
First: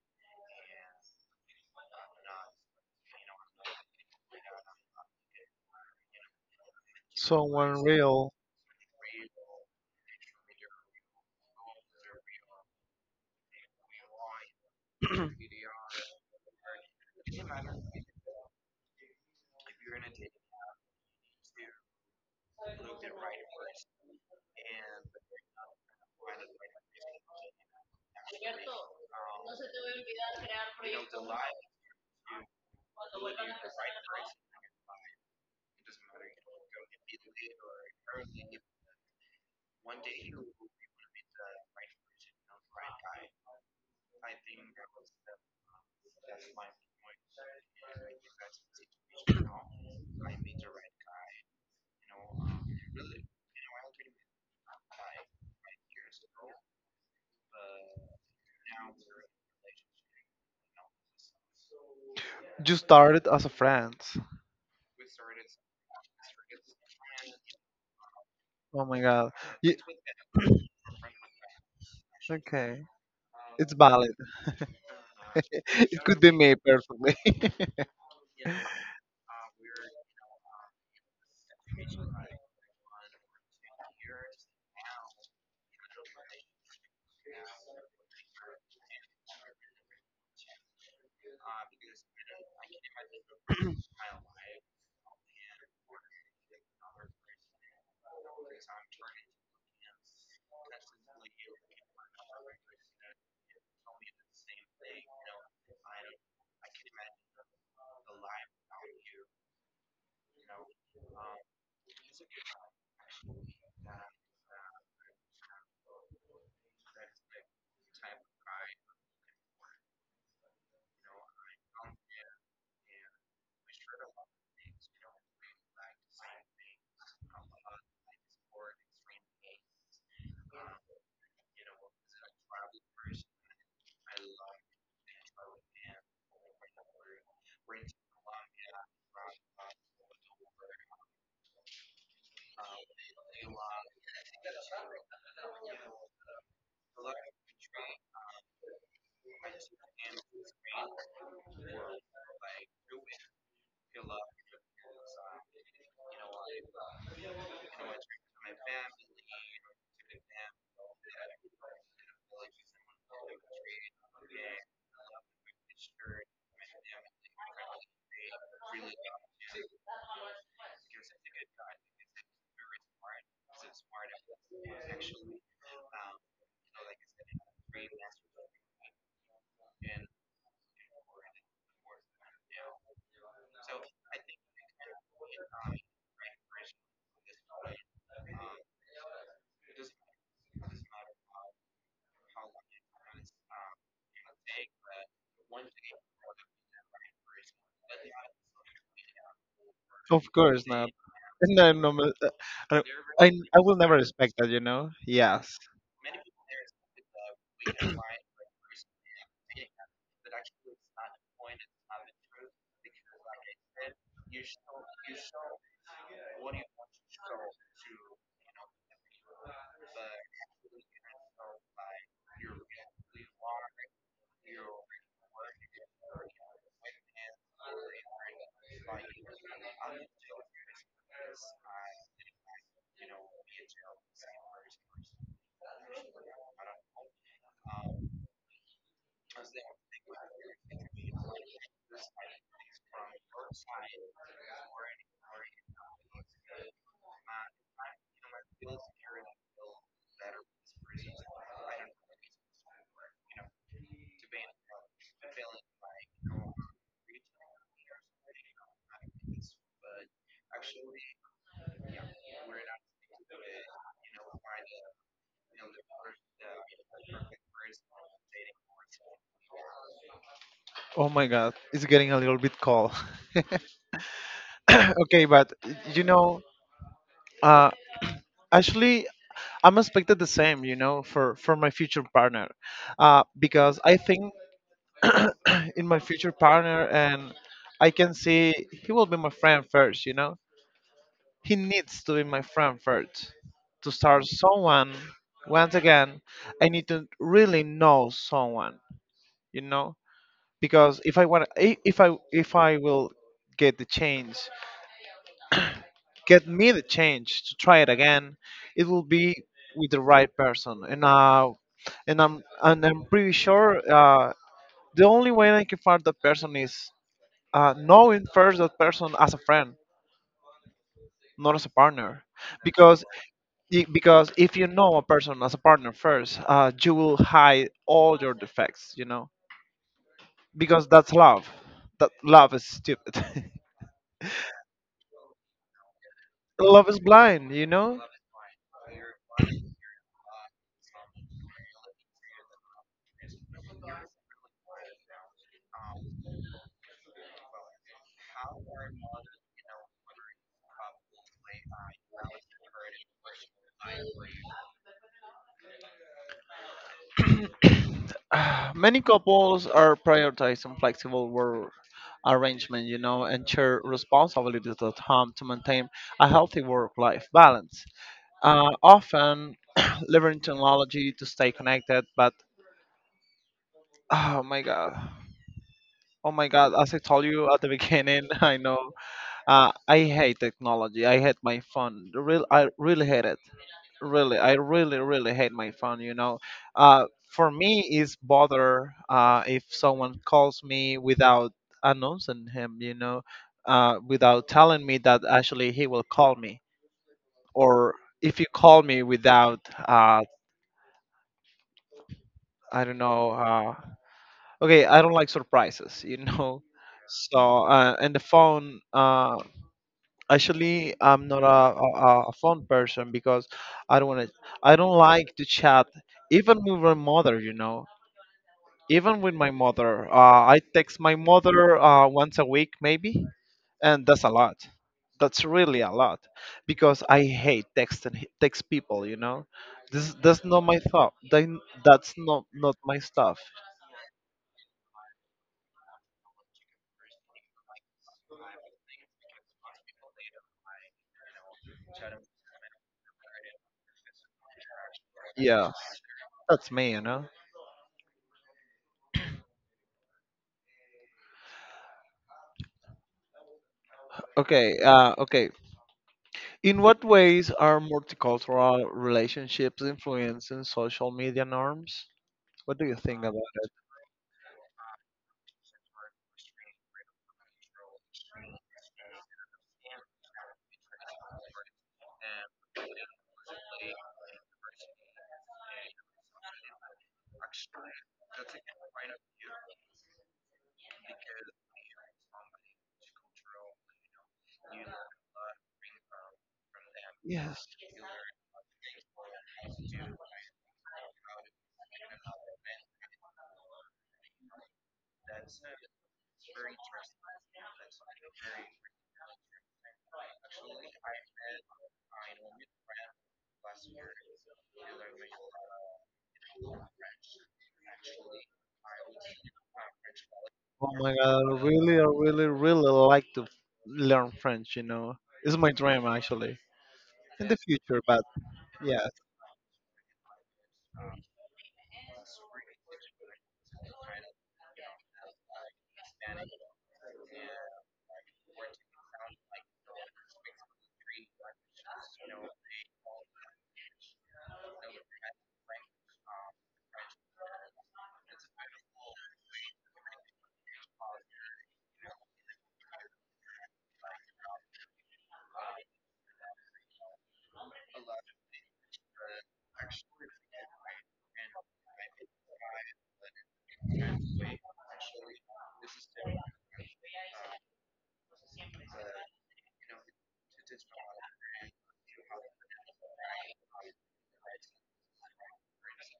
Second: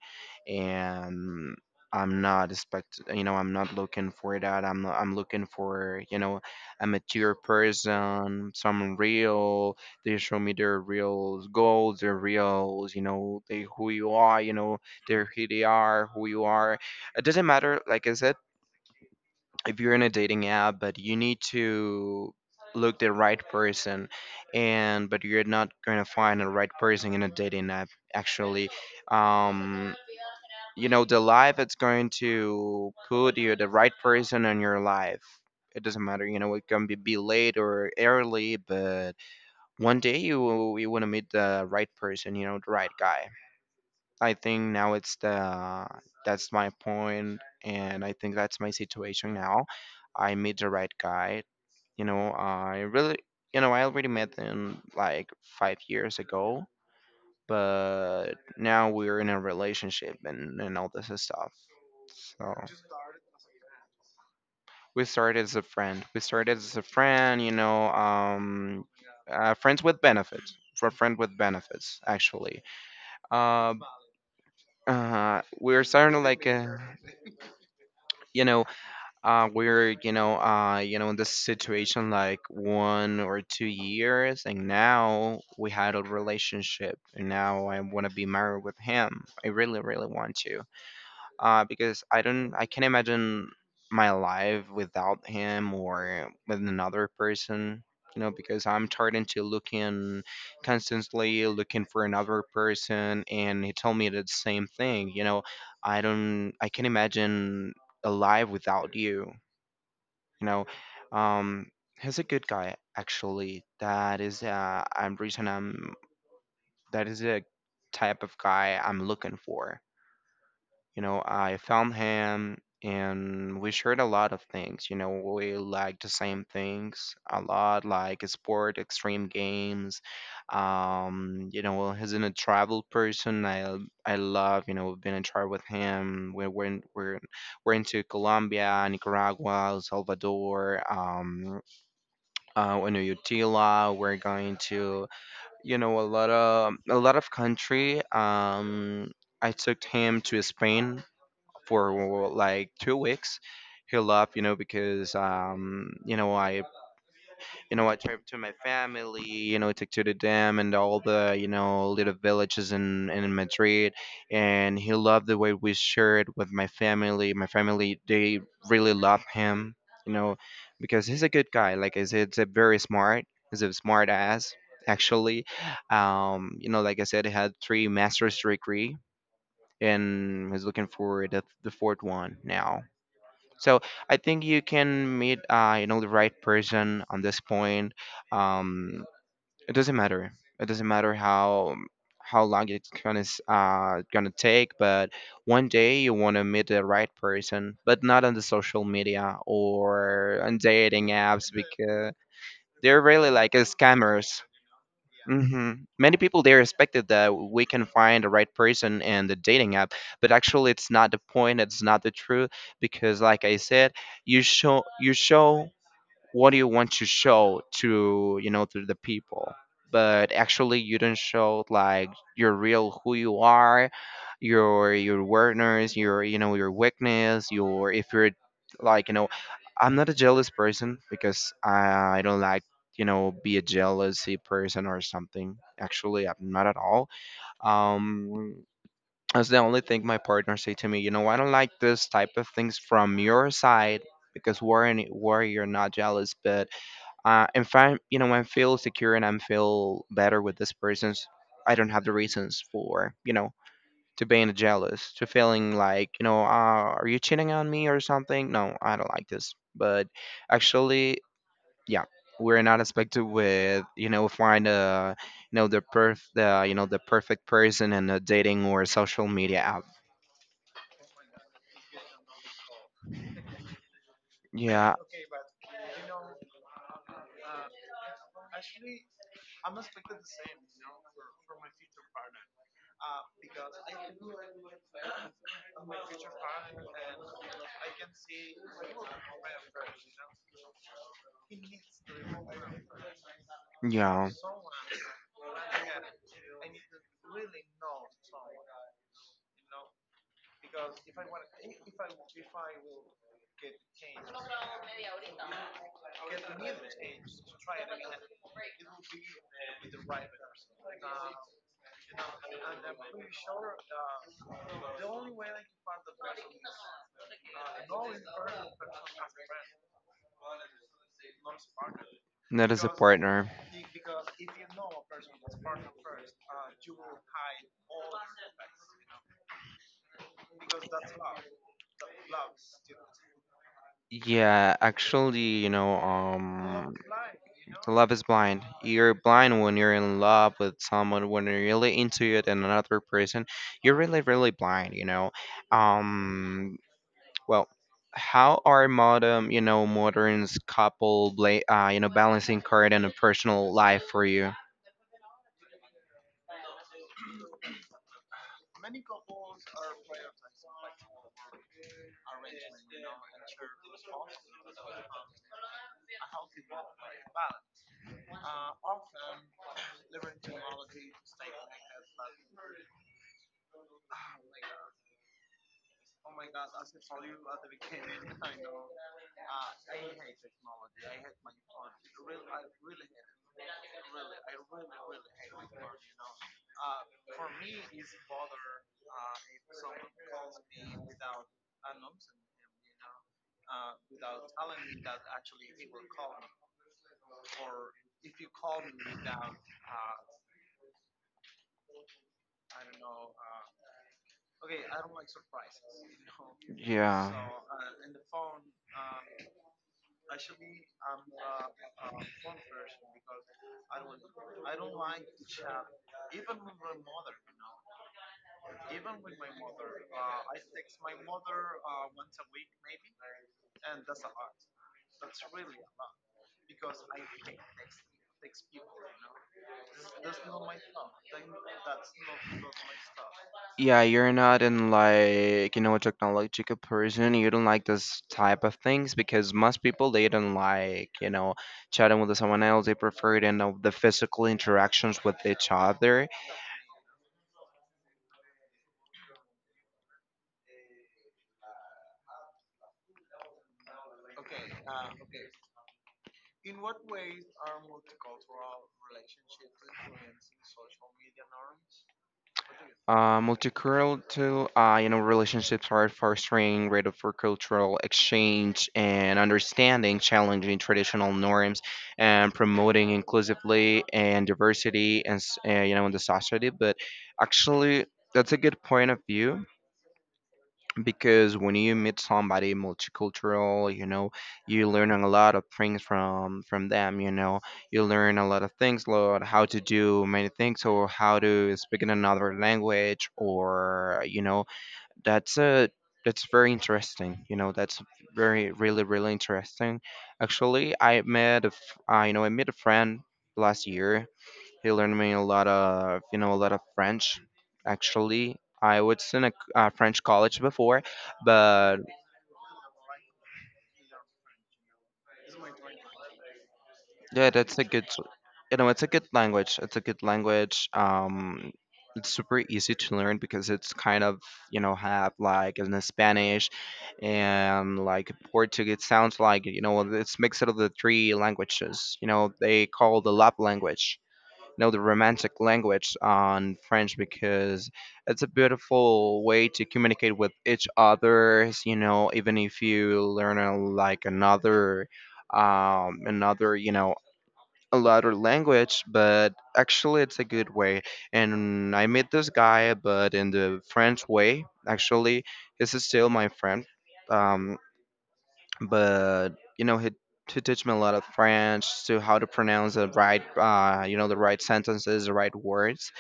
Speaker 1: and I'm not expect, you know, I'm not looking for that. I'm looking for, you know, a mature
Speaker 2: So unreal.
Speaker 1: person, someone real. They show me their real goals, their real, you know, they who you are, you know, they're who they are, who you are. It doesn't matter. Like I said, if you're in a dating app, but you need to look the right person, and but you're not going to find the right person in a dating app, actually. um you know, the life it's going to put you the right person in your life. It doesn't matter, you know, it can be late or early, but one day you want to meet the right person, you know, the right guy. I think now it's the... that's my point, and I think that's my situation now. I meet the right guy. You know, I really, you know, I already met him like 5 years ago, but now we're in a relationship and all this stuff. So
Speaker 2: You started as a friend.
Speaker 1: we started as a friend. We started as a friend, you know,
Speaker 2: Oh my god. Ye-
Speaker 1: friends with benefits, for friend with benefits, actually.
Speaker 2: okay. It's
Speaker 1: Uh,
Speaker 2: valid. <laughs>
Speaker 1: we're
Speaker 2: It
Speaker 1: starting
Speaker 2: could
Speaker 1: to
Speaker 2: be
Speaker 1: like,
Speaker 2: me personally. <laughs>
Speaker 1: you know, we're, you know, you know, in this situation like 1 or 2 years, and now we had a relationship, and now I want to be married with him. I really really want to, because I don't, I can't imagine my life without him or with another person. You know, because I'm tired into looking, constantly looking for another person, and he told me the same thing. You know, I don't, I can't imagine a life without you. You know, um, he's a good guy actually. That is, I'm reason I'm, that is a type of guy I'm looking for. You know, I found him, and we shared a lot of things. You know, we liked the same things a lot, like sport, extreme games. You know, well, he's in a travel person. I love, you know, being in travel with him. We're into Colombia, Nicaragua, El Salvador, Venezuela. We're going to, you know, a lot of country. I took him to spain for like 2 weeks. He left, you know, because, you know, I, you know, I tried to my family, you know, took to the dam and all the, you know, little villages in Madrid, and he loved the way we shared with my family. My family, they really love him, you know, because he's a good guy. Like I said, it's a very smart, he's a smart ass actually. You know, like I said, he had three master's degree, and he's looking for the fourth one now. So I think you can meet, you know, the right person on this point. Um, it doesn't matter. It doesn't matter how long it's gonna gonna take, but one day you want to meet the right person, but not on the social media
Speaker 2: Of
Speaker 1: or on
Speaker 2: course not.
Speaker 1: dating apps
Speaker 2: And I, no,
Speaker 1: because
Speaker 2: I,
Speaker 1: they're
Speaker 2: I
Speaker 1: really like
Speaker 2: I will never expect
Speaker 1: scammers.
Speaker 2: that, you know? Yes.
Speaker 1: hmm Many people there expected that we can find the right person in the dating app, but actually, it's not the point. It's not the truth because, like I said, you show what do you want to show to to the people, but actually you don't show like your real who you are, your awareness, your your weakness, your if you're like, you know, I'm not a jealous person because I don't like, you know, be a jealousy person or something. Actually, I'm not at all. um that's the only thing my partner say to me, you know, I don't like this type of things from your side because we're in, where you're not jealous. But and find, you know, I feel secure and I feel better with this person. I don't have the reasons for, you know, to being jealous, to feeling like, you know, are you cheating on me or something? No, I don't like this. But actually, yeah, we're not expected with, you know, find a, you know, the perf the you know the perfect person in a dating or social media app.
Speaker 2: Oh my god. It's getting a little bit cold.
Speaker 1: Yeah,
Speaker 2: <coughs> Okay, but you know, uh, actually, I'm expected the same, you know, for my future partner, because I think <clears throat> in my future partner, and I can see he will be my friend first, you know? He needs to be my friend first. To start
Speaker 1: yeah,
Speaker 2: someone, once again, I need to really know someone, you know? Because if I want I- if I if I will get the change, get me the change to try it again, it will be with the right person. And I'm pretty sure, the only way I can find that person is, knowing first that person as a friend, not as a partner,
Speaker 1: that is a
Speaker 2: because
Speaker 1: partner.
Speaker 2: because if you know a person as a partner first, you will hide all your defects, you know, because that's love. That love is stupid. <laughs>
Speaker 1: Yeah, actually, you know,
Speaker 2: Love is blind, you know.
Speaker 1: love is blind. You're blind when you're in love with someone, when you're really into it and another person. You're really, really blind, you know. Um, well, how are modern, you know, modern's couple, you know, balancing career and a personal life for you?
Speaker 2: <sighs> Many couples are prioritizing flexible work arrangement, you know, and share responsibilities at home to maintain a healthy work-life balance. Often <clears throat> leveraging technology to stay connected. But oh my god, oh my god! As I told you at the beginning, <laughs> I know, I hate technology. I hate my phone. Real, I really hate it. Really, I really, really hate my phone. You know, for me, it's bother if someone calls me without announcing him. You know, without telling me that actually he will call me, or if you call me without uh, I don't know, okay, I don't like surprises <laughs> you know.
Speaker 1: Yeah.
Speaker 2: So and the phone, actually i'm not a phone person because i don't want to I don't like to chat even with my mother, you know. Even with my mother, I text my mother once a week maybe, and that's a lot. That's really a lot, because I hate text people, you know. This That's not my thought. Then that's not my stuff.
Speaker 1: Yeah, you're not in like, you know, a technological person. You don't like this type of things because most people they don't like, you know, chatting with someone else. They prefer, you know, the physical interactions with each
Speaker 2: Yeah,
Speaker 1: other.
Speaker 2: that's me, you know. Okay, okay. In what ways are multicultural relationships influencing social media norms? What do you think about it?
Speaker 1: Multicultural, you know, relationships are fostering greater for cultural exchange and understanding, challenging traditional norms, and promoting inclusively and diversity and you know, in the society. But actually, that's a good point of view because when you meet somebody multicultural, you know, you learn a lot of things from them, you know,
Speaker 2: Yes.
Speaker 1: you learn a lot of things Lord, how to do many things or how to speak in another language, or you know, that's a, that's very interesting, you know, that's very really really interesting. Actually, I you know, I met a friend last year. He learned me a lot of, you know, a lot of French. Actually, I was in a, a French college
Speaker 2: Oh
Speaker 1: before,
Speaker 2: my god,
Speaker 1: but
Speaker 2: I really, really like to learn French, you know. It's my dream actually. In
Speaker 1: yeah,
Speaker 2: the
Speaker 1: that's a
Speaker 2: future,
Speaker 1: good,
Speaker 2: but
Speaker 1: you know, it's a
Speaker 2: yes.
Speaker 1: good language, it's a good language. It's super easy to learn because it's kind of, you know, have like in Spanish and like Portuguese sounds, like, you know, it's mixed of the three languages, you know, they call the love language, you know, the romantic language on French, because it's a beautiful way to communicate with each others. You know, even if you learn like another another you know, a lot of language, but actually it's a good way. And I met this guy, but in the French way. Actually, this is still my friend. Um, but you know, he teach me a lot of French to how to pronounce the right, you know, the right sentences, the right words.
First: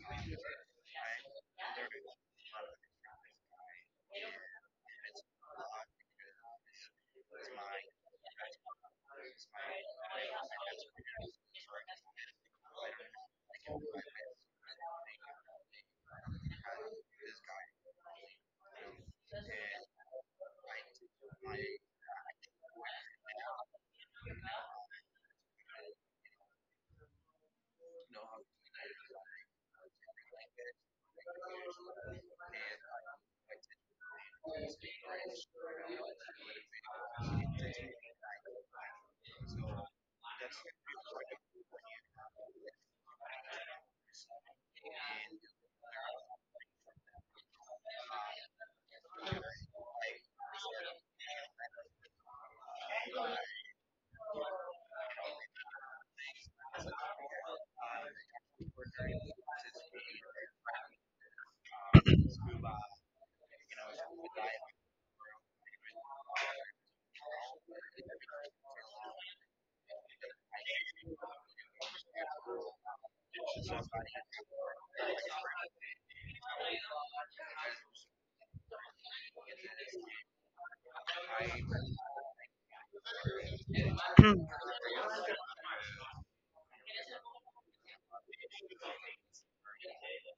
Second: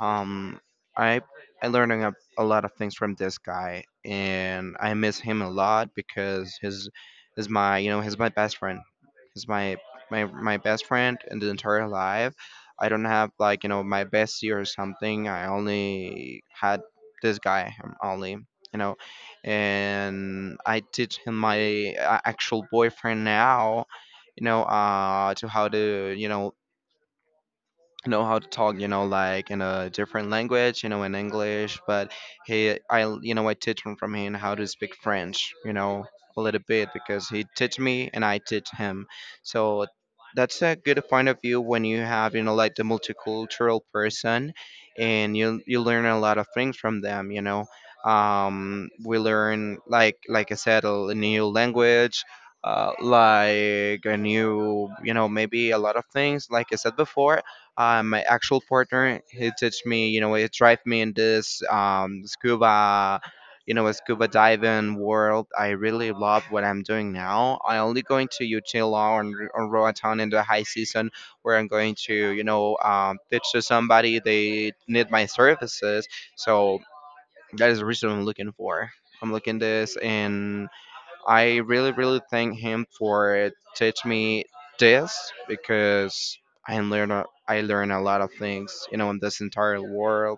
Speaker 1: Um, I I learned a lot of things from this guy, and I miss him a lot because his is my, you know, he's my best friend. He's my best friend in the entire life. I don't have like, you know, my bestie or something. I only had this guy, only, you know, and I teach him my actual boyfriend now. You know, to how to, you know how to talk, you know, like in a different language, you know, in English. But he I you know, I teach him from him how to speak French, you know, a little bit because he teach me and I teach him. So that's a good point of view when you have, you know, like the multicultural person, and you learn a lot of things from them, you know. We learn like I said, a new language, like a new, you know, maybe a lot of things. Like I said before, my actual partner, he teach me, you know, he drive me in this scuba, you know, scuba diving world. I really love what I'm doing now. I only going to Utila and or Roatan in the high season where I'm going to, you know, pitch to somebody. They need my services. So that is the reason I'm looking for. I'm looking this, and I really, really thank him for teach me this because I learn a lot of things, you know, in this entire world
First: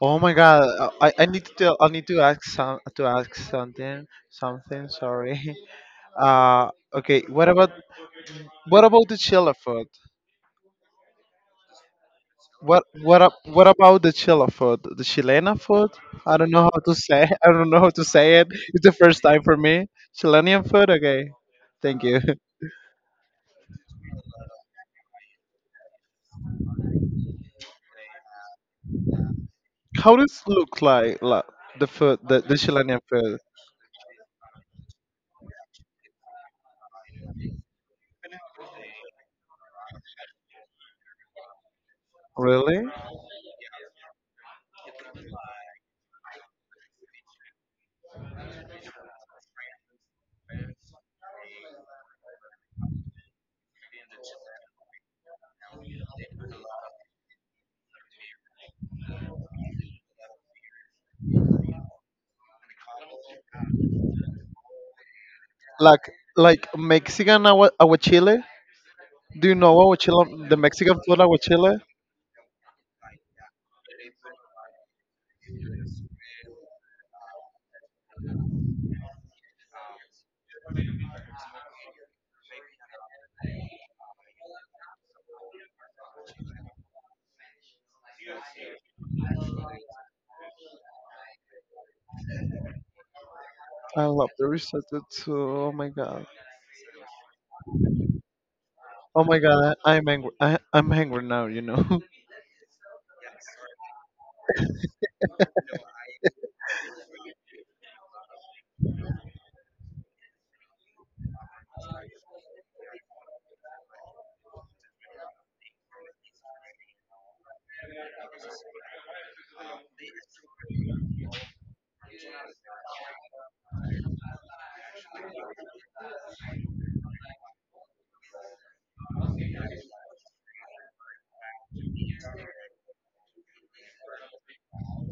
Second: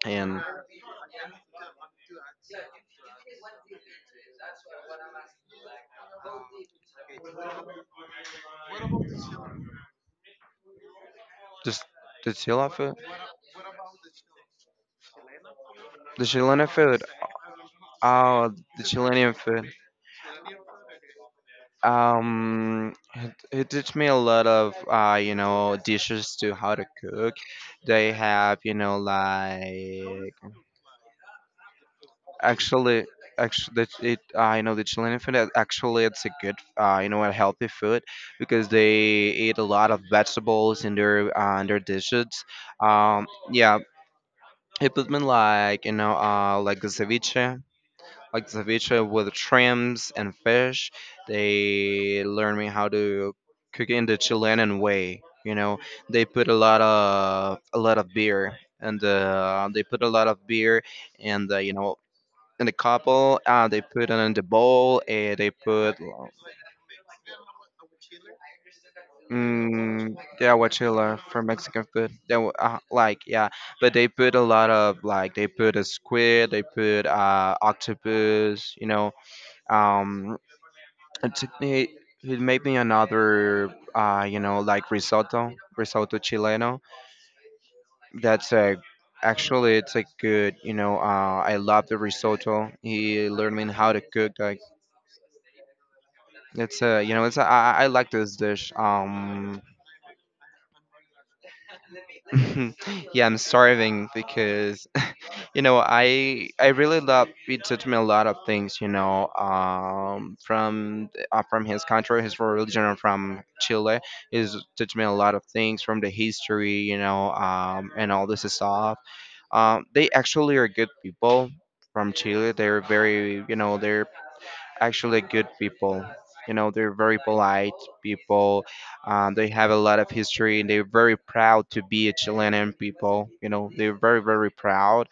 Speaker 2: Oh my
Speaker 1: and
Speaker 2: god, I need to tell, I need to ask some to ask something, sorry. <laughs> Uh okay, what about the Chile food?
Speaker 1: the, the Chilean food?
Speaker 2: What about the Chile food? The Chilena food?
Speaker 1: The
Speaker 2: I don't know
Speaker 1: Chilean
Speaker 2: how to
Speaker 1: food.
Speaker 2: say. <laughs> I don't know how to say it.
Speaker 1: Oh, the
Speaker 2: It's the first
Speaker 1: Chilean
Speaker 2: time for
Speaker 1: food.
Speaker 2: me. Chilean food. Okay, thank you. <laughs>
Speaker 1: It teach me a lot of, you know, dishes to how to cook. They have, you know,
Speaker 2: How
Speaker 1: like,
Speaker 2: does look like the food? The Chilean
Speaker 1: actually,
Speaker 2: food.
Speaker 1: actually, I know the Chilean food. Actually, it's a good, you know, a healthy food because they eat a lot of vegetables in their, in their dishes.
Speaker 2: Really?
Speaker 1: Yeah, it put me like, you know, like the ceviche, like the ceviche with shrimps and fish. They learned me how to cook it in the Chilean way. You know, they put a lot of beer, and they put a lot of beer, and you know, in the couple, they put it in the bowl, and they put,
Speaker 2: Like like Mexican agua, aguachile? Do you know
Speaker 1: mm,
Speaker 2: aguachile? The
Speaker 1: yeah,
Speaker 2: Mexican food
Speaker 1: guachila for
Speaker 2: aguachile?
Speaker 1: Mexican food. They like, yeah, but they put a lot of like, they put a squid, they put octopus, you know, um it took me. It made me another, you know, like risotto, risotto chileno. That's a, actually, it's a good, you know, I love the risotto. He learned me how to
Speaker 2: I love
Speaker 1: cook.
Speaker 2: the
Speaker 1: Like,
Speaker 2: risotto too. Oh my god.
Speaker 1: it's a, you know, it's a, I I like this dish.
Speaker 2: Oh my god. I'm angry. I'm angry now. You know.
Speaker 1: <laughs> Yeah, I'm starving because you know, I really love. It taught me a lot of things. You know, from his country, his religion, and from Chile, is taught me a lot of things from the history. You know, and all this stuff. They actually are good people from Chile. They're very, you know, they're actually good people. You know, they're very polite people. They have a lot of history, and they're very proud to be a Chilean people. You know, they're very very proud.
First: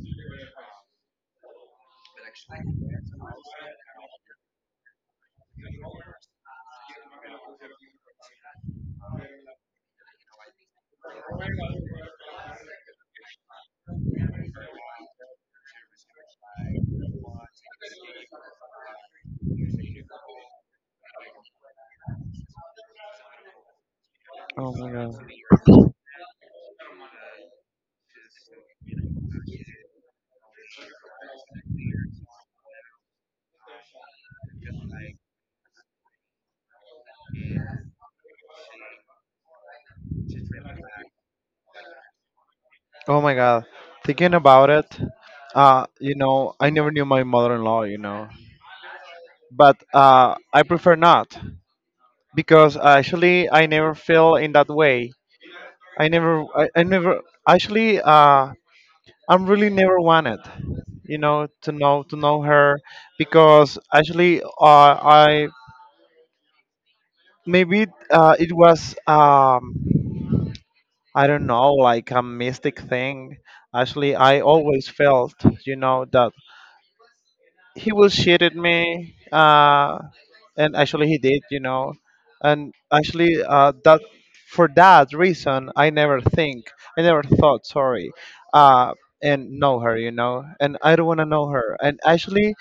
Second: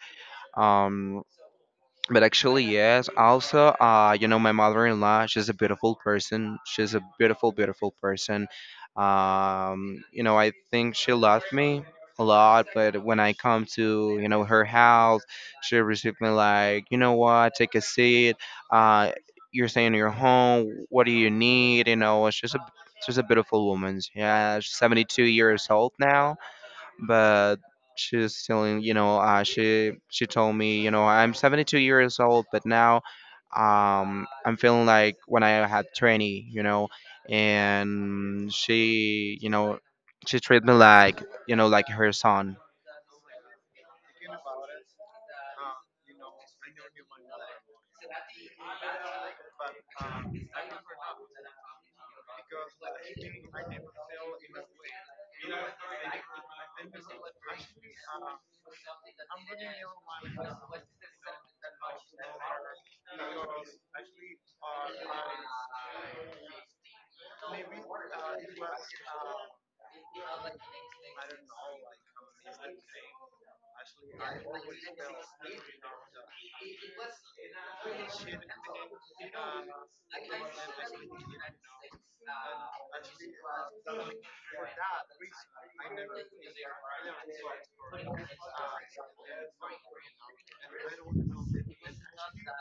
Speaker 1: Um, but actually, yes. Also, you know, my mother-in-law, she's a beautiful person. She's a beautiful, beautiful
Speaker 2: <laughs>
Speaker 1: person. You know, I think she loved me a lot, but when I come to, you know, her house, she received me like, you know what, take a seat. Uh, you're staying in your home. What do you need? You know, she's a beautiful woman. Yeah, she's
Speaker 2: Oh my god.
Speaker 1: 72 years old now, but she's telling, you know, she told me, you know, I'm 72 years old, but now, I'm feeling like when I had 20, you know. And she, you know, she treated me like, you know, like her son.
Speaker 2: Oh my god. Thinking about it, you know, I never knew my mother-in-law, you know, but I prefer not, because actually I never feel in that way. I never actually. I'm really never wanted, you know, to know, to know her, because actually I maybe it was, I don't know, like a mystic thing. Actually, I always felt, you know, that he will shit at me, and actually he did, you know. And actually that for that reason I never thought, sorry, uh and know her, you know, and I don't want to know her. And actually,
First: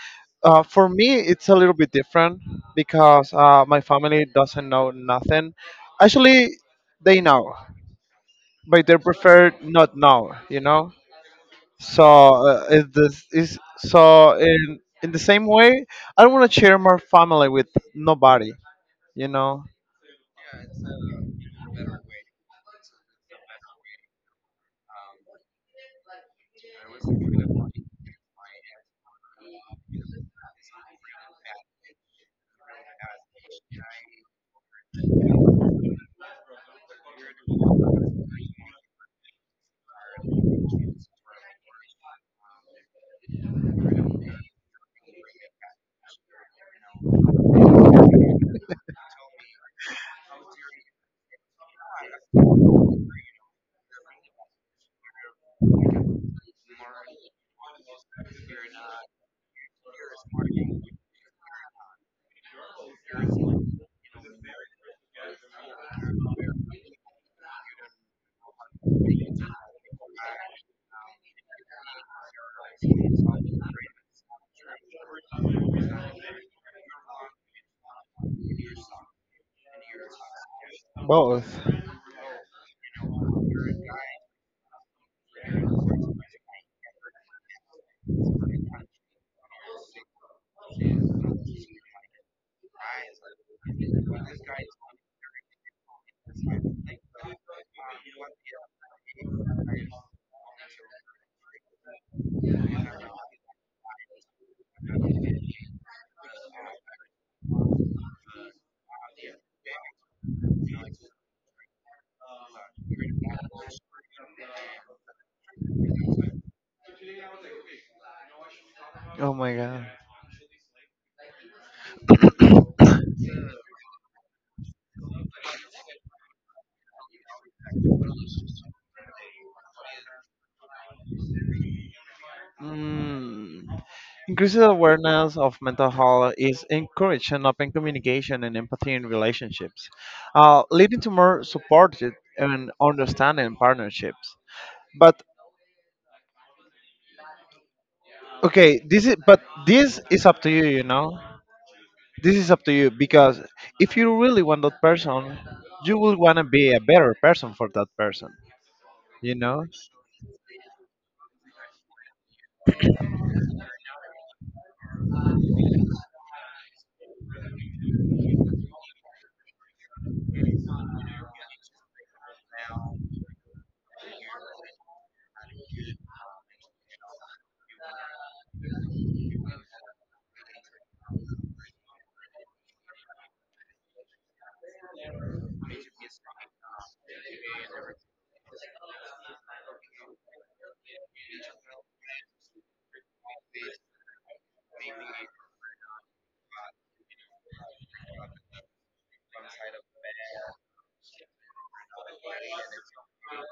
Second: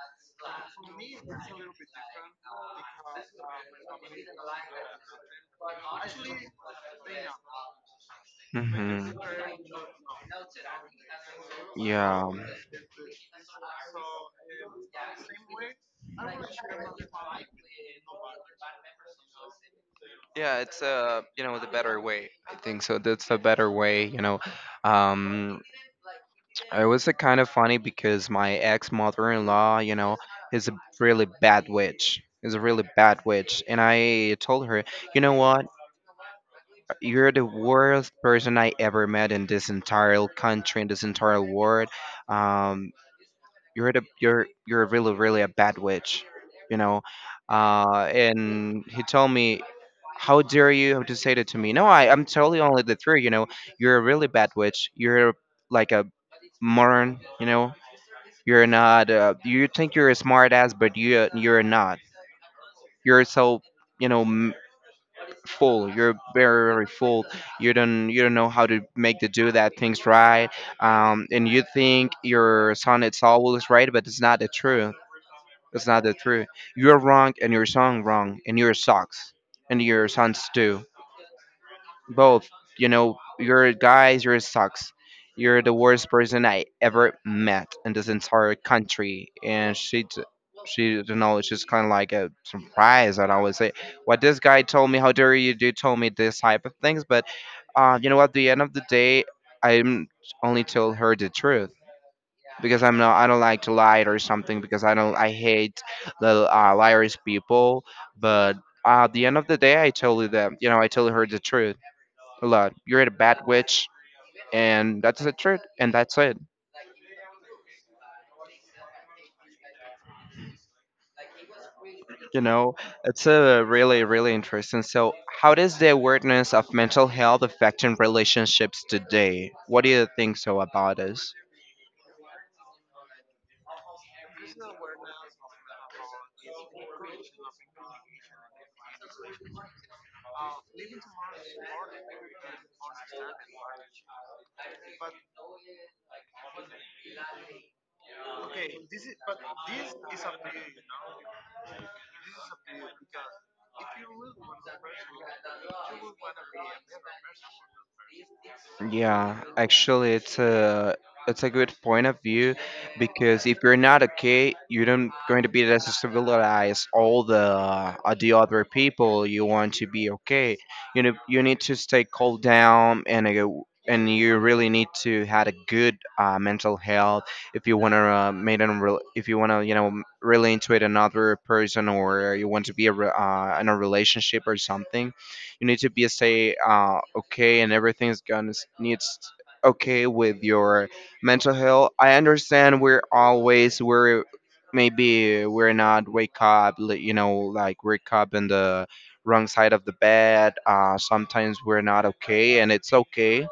Speaker 2: for me it's a little bit different, because my family doesn't know nothing, actually. They know, but they
Speaker 1: hmm
Speaker 2: prefer not know, you know. So
Speaker 1: yeah.
Speaker 2: is this is so in the same way? I don't want to share my family with nobody. You know.
Speaker 1: Yeah, it's you know, the better way. I think so. That's a better way. You know, um, it was kind of funny because my ex mother in law, you know, is a really bad witch. Is a really bad witch. And I told her, you know what? You're the worst person I ever met in this entire country, in this entire world. Um, you're the you're really really a bad witch, you know. And he told me, how dare you to say that to me? No, I'm totally only the truth, you know. You're a really bad witch. You're like a moron, you know. You're not. You think you're a smart ass, but you're not. You're so, you know, full. You're very very full. You don't know how to make the do that things right. And you think your son it's always right, but it's not the truth. It's not the truth. You're wrong, and your song wrong, and your socks, and your sons too.
Speaker 2: Both.
Speaker 1: Both. You know, you're guys, you're sucks. You're the worst person I ever met in this entire country. And she, you know, it's just kind of like a surprise. And I would say, what this guy told me, how dare you do told me this type of things. But, you know, at the end of the day, I'm only told her the truth because I'm not, I don't like to lie or something because I don't, I hate the liars people. But at the end of the day, I told her that, you know, I told her the truth a lot. You're a bad witch, and that's the truth, and that's it.
Speaker 2: Oh my god.
Speaker 1: You know,
Speaker 2: <coughs>
Speaker 1: it's a really, really interesting. So, how does the awareness of mental health affecting relationships today? What do you think so about it?
Speaker 2: Mm. Increasing awareness of mental health is encouraging open communication and empathy in relationships, leading to more supported and understanding partnerships. But okay, this is up to you, you know. This is up to you because if you really want that person, you will want to be a better person for that person. You
Speaker 1: Yeah,
Speaker 2: know,
Speaker 1: actually, it's a good point of view because if you're not okay, you don't going to be able to civilize all the other people you want to be okay. You know, you need to stay cool down and you really need to had a good mental health if you want to made an rel if you want to, you know, relate to it another person or you want to be a in a relationship or something. You need to be stay okay, and everything's gonna s- needs okay with your mental health. I understand we're always we're maybe we're not wake up you know, like wake up in the wrong side of the bed. Uh, sometimes we're not okay, and it's okay,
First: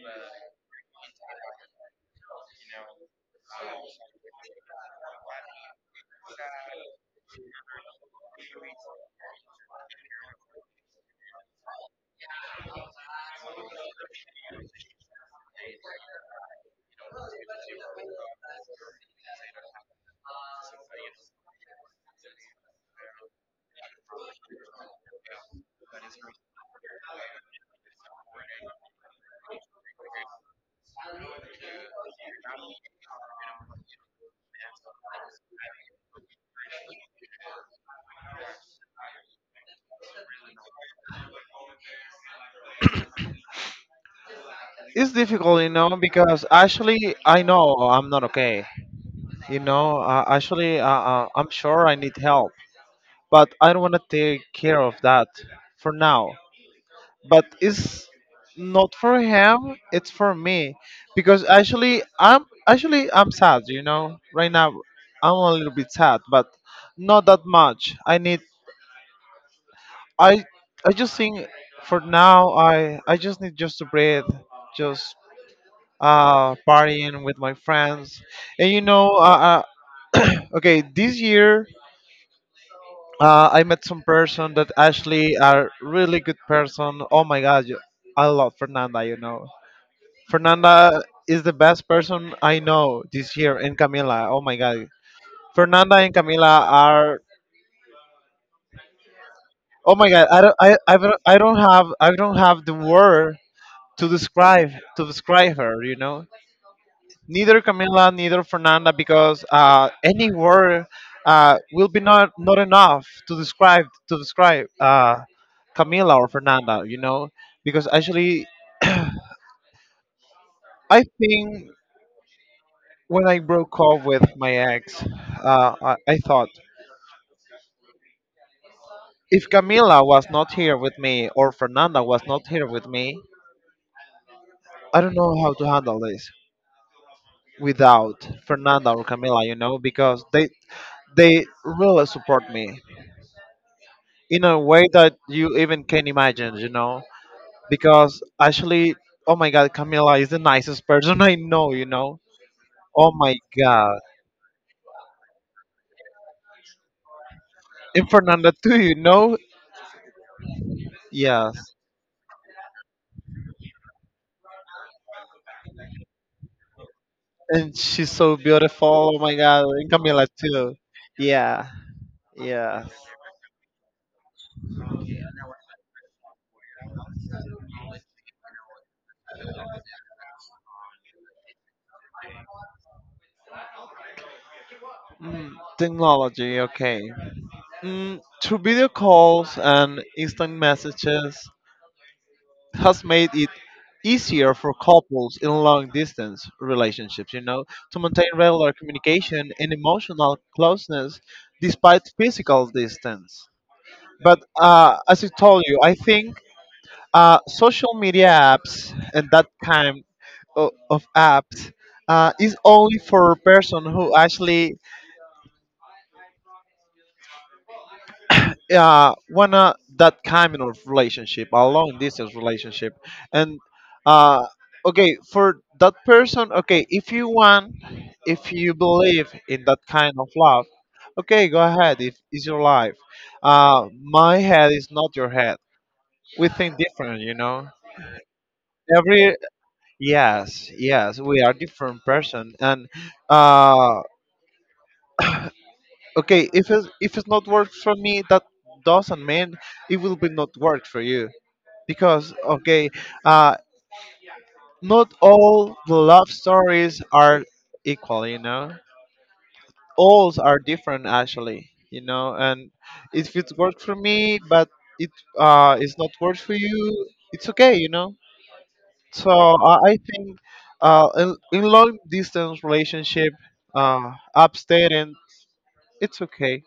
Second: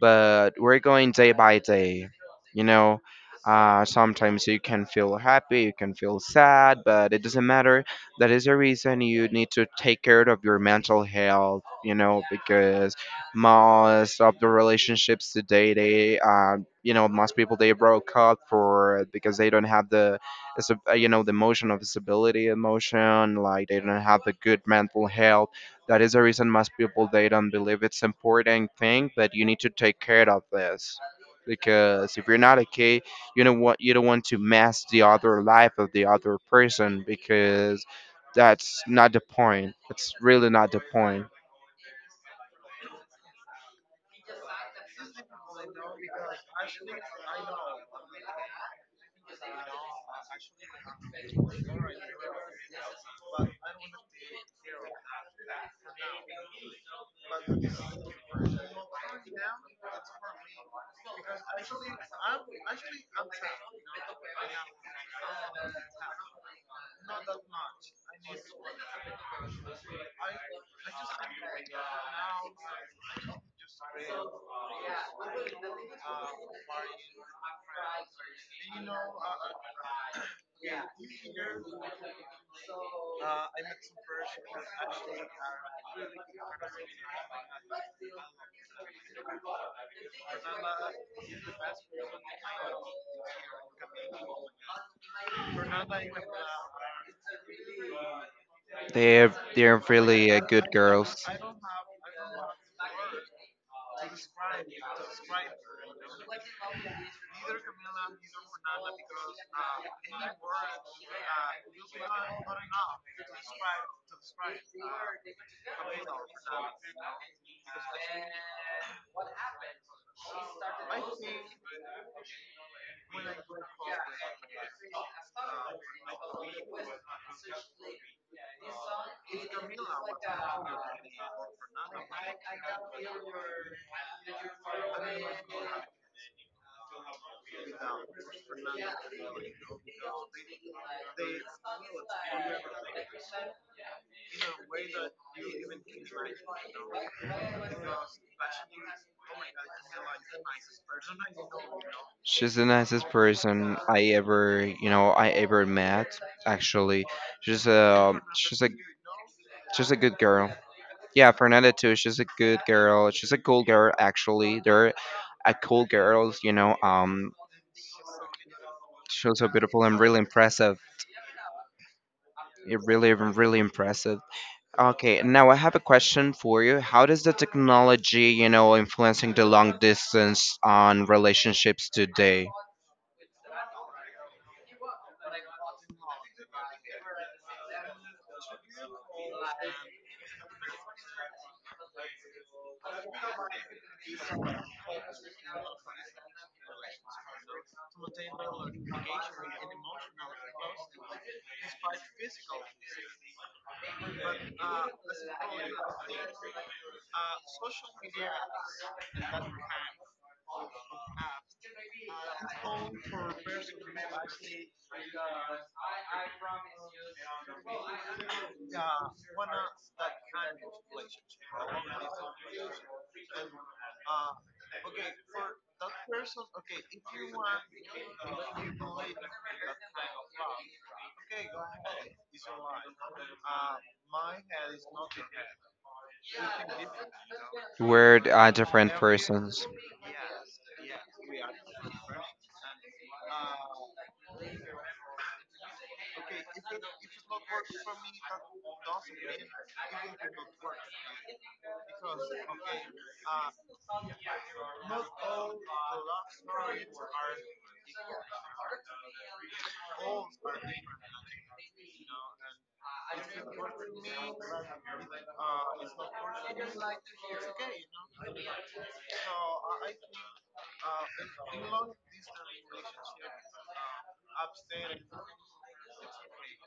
Speaker 1: but we're going day by day, you know. Uh, sometimes you can feel happy, you can feel sad, but it doesn't matter. That is the reason you need to take care of your mental health, you know, because most of the relationships today, they you know, most people, they broke up for because they don't have the you know, the emotion of stability emotion, like they don't have the good mental health. That is the reason most people they don't believe it's important thing, but you need to take care of this because if you're not okay, you know what, you don't want to mess the other life of the other person because that's not the point. It's really not the point.
Speaker 2: it's difficult, you know, because actually I know I'm not okay. You know, actually I'm sure I need help, but I don't want to take care of that for now. But it's not for him; it's for me, because actually I'm sad. You know, right now I'm a little bit sad, but not that much. I need I I just think, for now I just need just to breathe, just partying with my friends, and you know <clears throat> okay, this year I met some person that actually are really good person. Oh my god, I love Fernanda. You know, Fernanda is the best person I know this year, and Camila. Oh my god, Fernanda and Camila are.
Speaker 1: They're
Speaker 2: Oh my god,
Speaker 1: really good girls.
Speaker 2: I don't have the word to describe, to describe her, you know, neither Camila, neither Fernanda, because any word will be not, not enough to describe, Camila or Fernanda, you know. Because actually, I think, when I broke up with my ex, I thought, if Camila was not here with me, or Fernanda was not here with me, I don't know how to handle this without Fernanda or Camila, you know, because they really support me in a way that you even can imagine, you know. Because actually, oh my God, Camila is the nicest person <laughs> I know, you know.
Speaker 1: She's the nicest
Speaker 2: Oh my
Speaker 1: person
Speaker 2: God,
Speaker 1: I ever met. Actually, she's
Speaker 2: and
Speaker 1: a
Speaker 2: Fernanda
Speaker 1: she's a
Speaker 2: too, you know.
Speaker 1: she's a good girl. Yeah, Fernanda
Speaker 2: Yes,
Speaker 1: too. She's a good girl. She's a cool girl actually. They're a cool girls.
Speaker 2: and she's so beautiful. Oh my
Speaker 1: She's so
Speaker 2: God,
Speaker 1: beautiful
Speaker 2: and
Speaker 1: and really
Speaker 2: Camila too.
Speaker 1: impressive.
Speaker 2: Yeah,
Speaker 1: It
Speaker 2: yeah.
Speaker 1: really, really impressive. Okay, now I have a question for you. How does the technology, you know, influencing the long distance on relationships today?
Speaker 2: Mm, technology, okay. Through video calls and instant messages, has made it easier for couples in long distance relationships, to maintain regular communication and emotional closeness despite physical distance. But as I told you, I think social media apps and that kind of apps is only for a person who actually wanna that kind of relationship, a long distance relationship. And uh okay, for that person, okay, if you want, if you believe in that kind of love, okay, go ahead, if it's your life. My head is not your head. We think different, you know.
Speaker 1: We're different
Speaker 2: Every
Speaker 1: persons.
Speaker 2: Yes, yes, we are different person. And uh okay, if it's not work for me, that doesn't mean it will be not work for you, because okay, uh, not all the love stories are equal. You know, all are different actually. You know, and if it works for me, but it is not works for you, it's okay. You know, so I think in long distance relationship, abstaining, it's okay.